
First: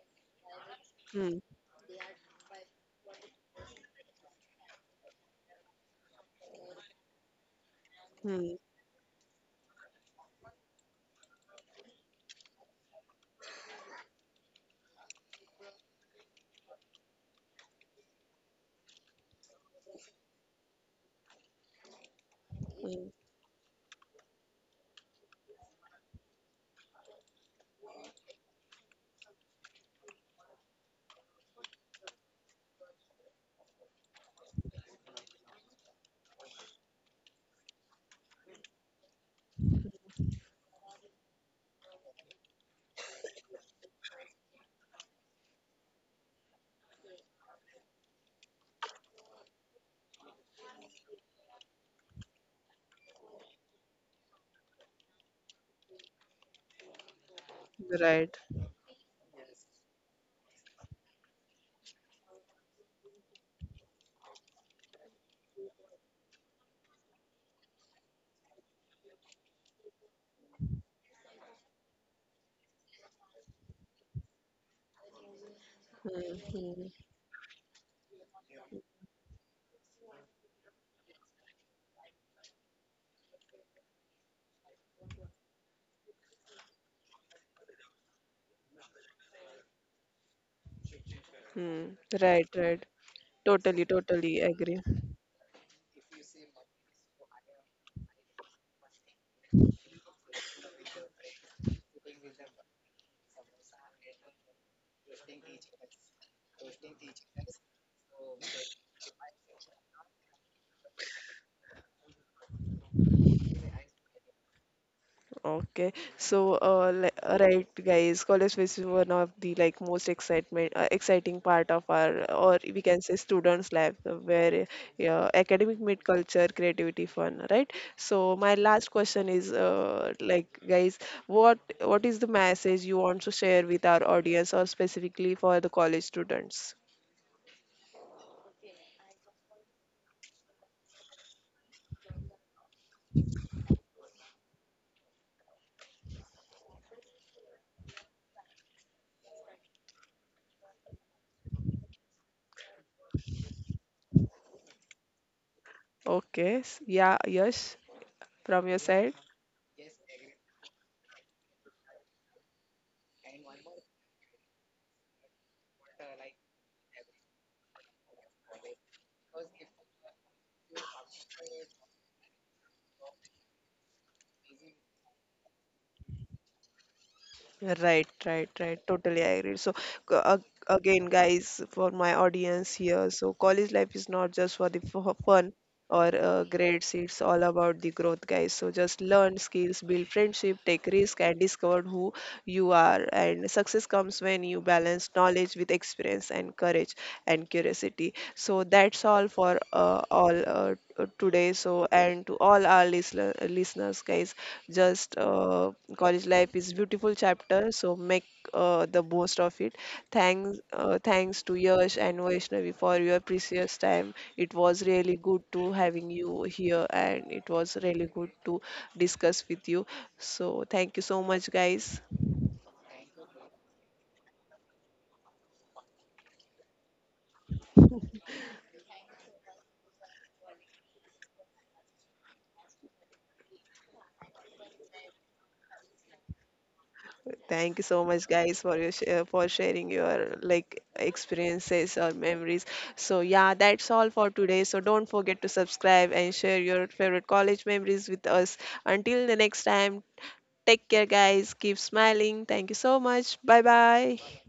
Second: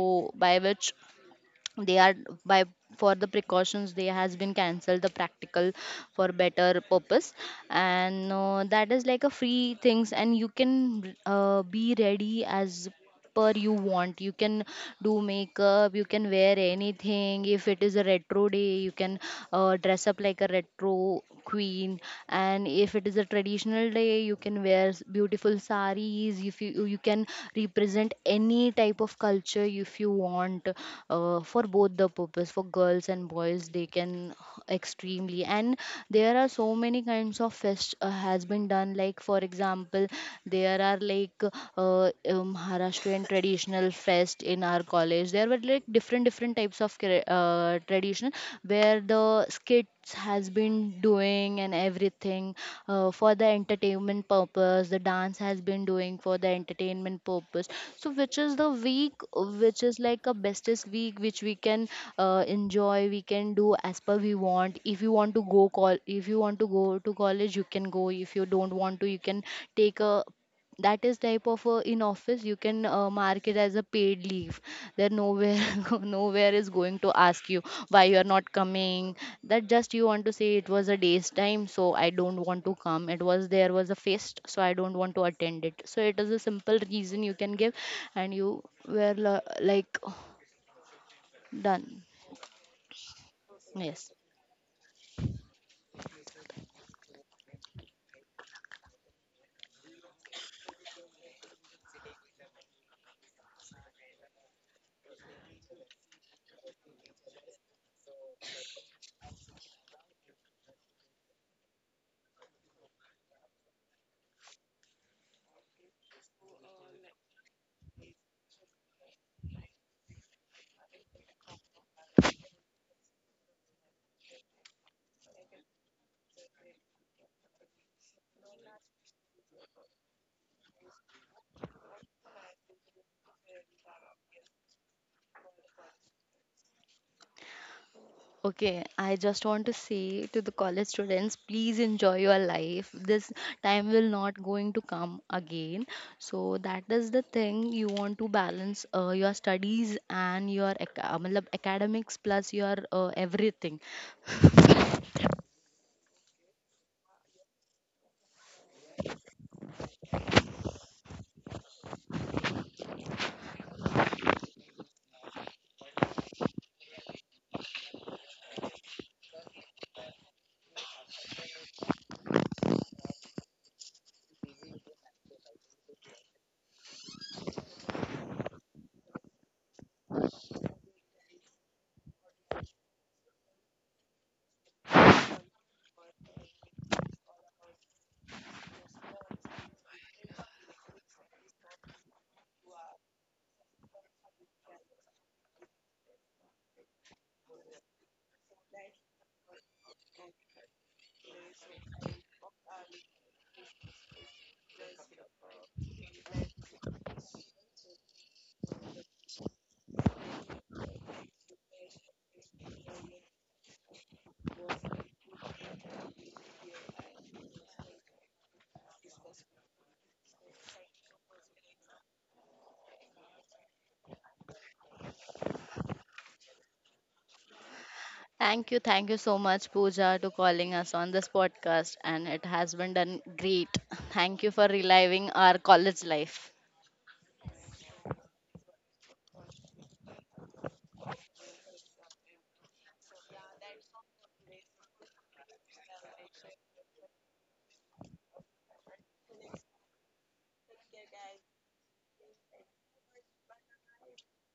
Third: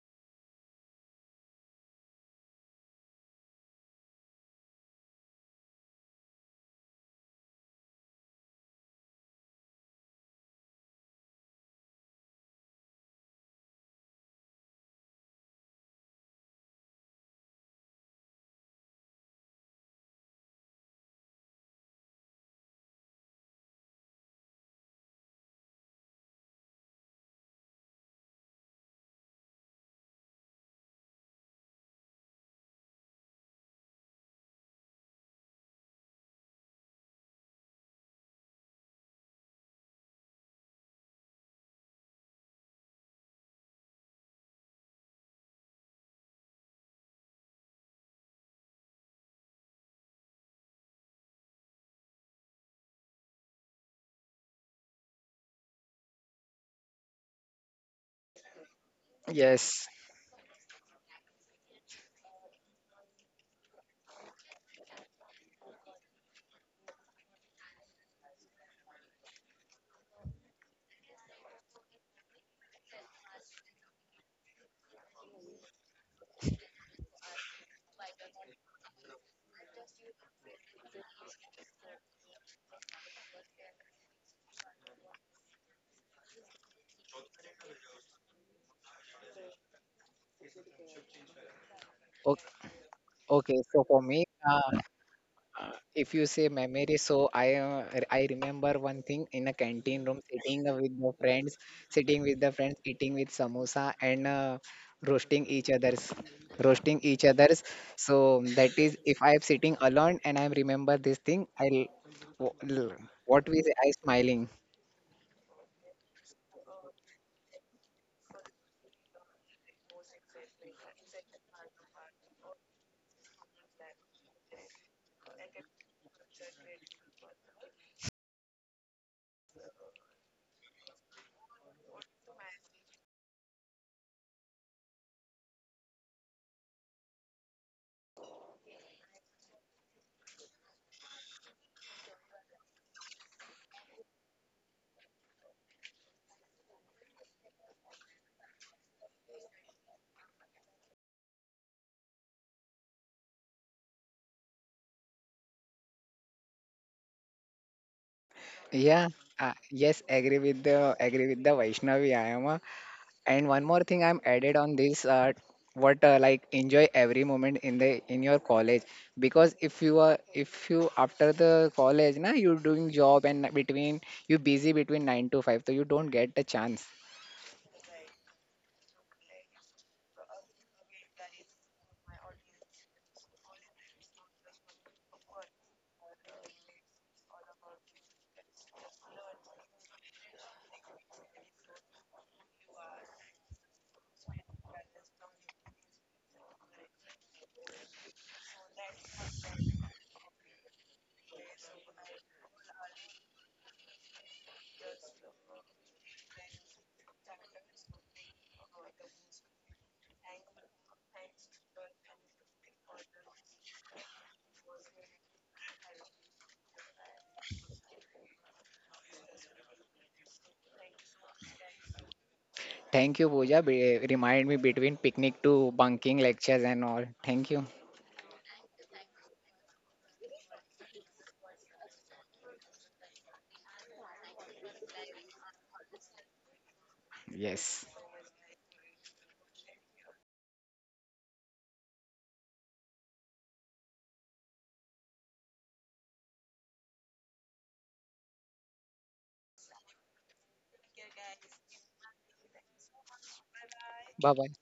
by which
Hmm.
they are, by, for the precautions they has been cancelled the practical, for better purpose. And
Hmm.
that is like a free things, and you can be ready as per you want. You can do makeup, you can wear anything. If it is a retro day, you can dress up like a retro queen. And if
Hmm.
it is a traditional day, you can wear beautiful saris, if you, you can represent any type of culture if you want. For both the purpose, for girls and boys, they can extremely. And there are so many kinds of fest has been done. Like, for example, there are like Maharashtrian traditional fest in our college. There were like different different types of tradition, where the skits has been doing and everything, for the entertainment purpose. The dance has been doing for the entertainment purpose. So
Right.
which is the week,
yes.
which is like a bestest week, which we can enjoy, we can do as per we want. If you want to go call, if you want to go to college, you can go. If you don't want to, you can take a, that is type of in office you can mark it as a paid leave. There nowhere,
Hmm.
nowhere is
Hmm.
going to ask you why you are not coming. That, just you want to say, it was a day's time, so I don't want to come. It was, there was a feast, so I don't want to attend it. So it is a simple reason you can give, and you were like
Hmm.
done.
Okay,
Right. Right.
okay. So
Totally.
for
Yes.
me,
Totally agree.
If you say memory, so I I remember one thing in a canteen room, sitting with the friends, eating with samosa and roasting roasting each other's. So that is if I am sitting alone and I remember this thing, I'll w- l- what we say, I smiling.
Okay, so right, guys, college fest is one of the like most excitement exciting part of our, or we can say students' life, where academic meet culture, creativity, fun, right? So my last question is, like, guys, what is the message you want to share with our audience, or specifically for the college students?
Okay, I just want to say to the college students, please enjoy your life. This time will not going to come again. So that is the thing, you want to balance your studies and your matlab academics plus your everything.
Okay, yeah, yes, from your
Yeah,
side.
yes, agree with the Vaishnavi. I am a. And one more thing I'm added on this, what like enjoy every moment in the in your college because if you are if you after the college now you're doing job and between you busy between 9 to 5 so you don't get the chance.
Right, right, right. Totally, I agree. So, again, guys, for my audience here, so college life is not just for the fun or grades, it's all about the growth, guys. So, just learn skills, build friendship, take risk, and discover who you are. And success comes when you balance knowledge with experience and courage and curiosity. So, that's all for all today. So, and to all our listeners, guys. Just college life is beautiful chapter, so make the most of it. Thanks, thanks to Yash and Vaishnavi for your precious time. It was really good to having you here, and it was really good to discuss with you. So thank you so much, guys.
Thank you, Pooja. Be, remind me between picnic to bunking lectures and all. Thank you.
Thank you, so much, Pooja, to calling us on this podcast, and it has been done great. Thank you for reliving our college life.
Yes.
Thank you so much, guys, for your for sharing your like experiences or memories. So yeah, that's all for today. So don't forget to subscribe and share your favorite college memories with us. Until the next time, take care, guys. Keep smiling. Thank you so much. Bye
Bye bye.
bye.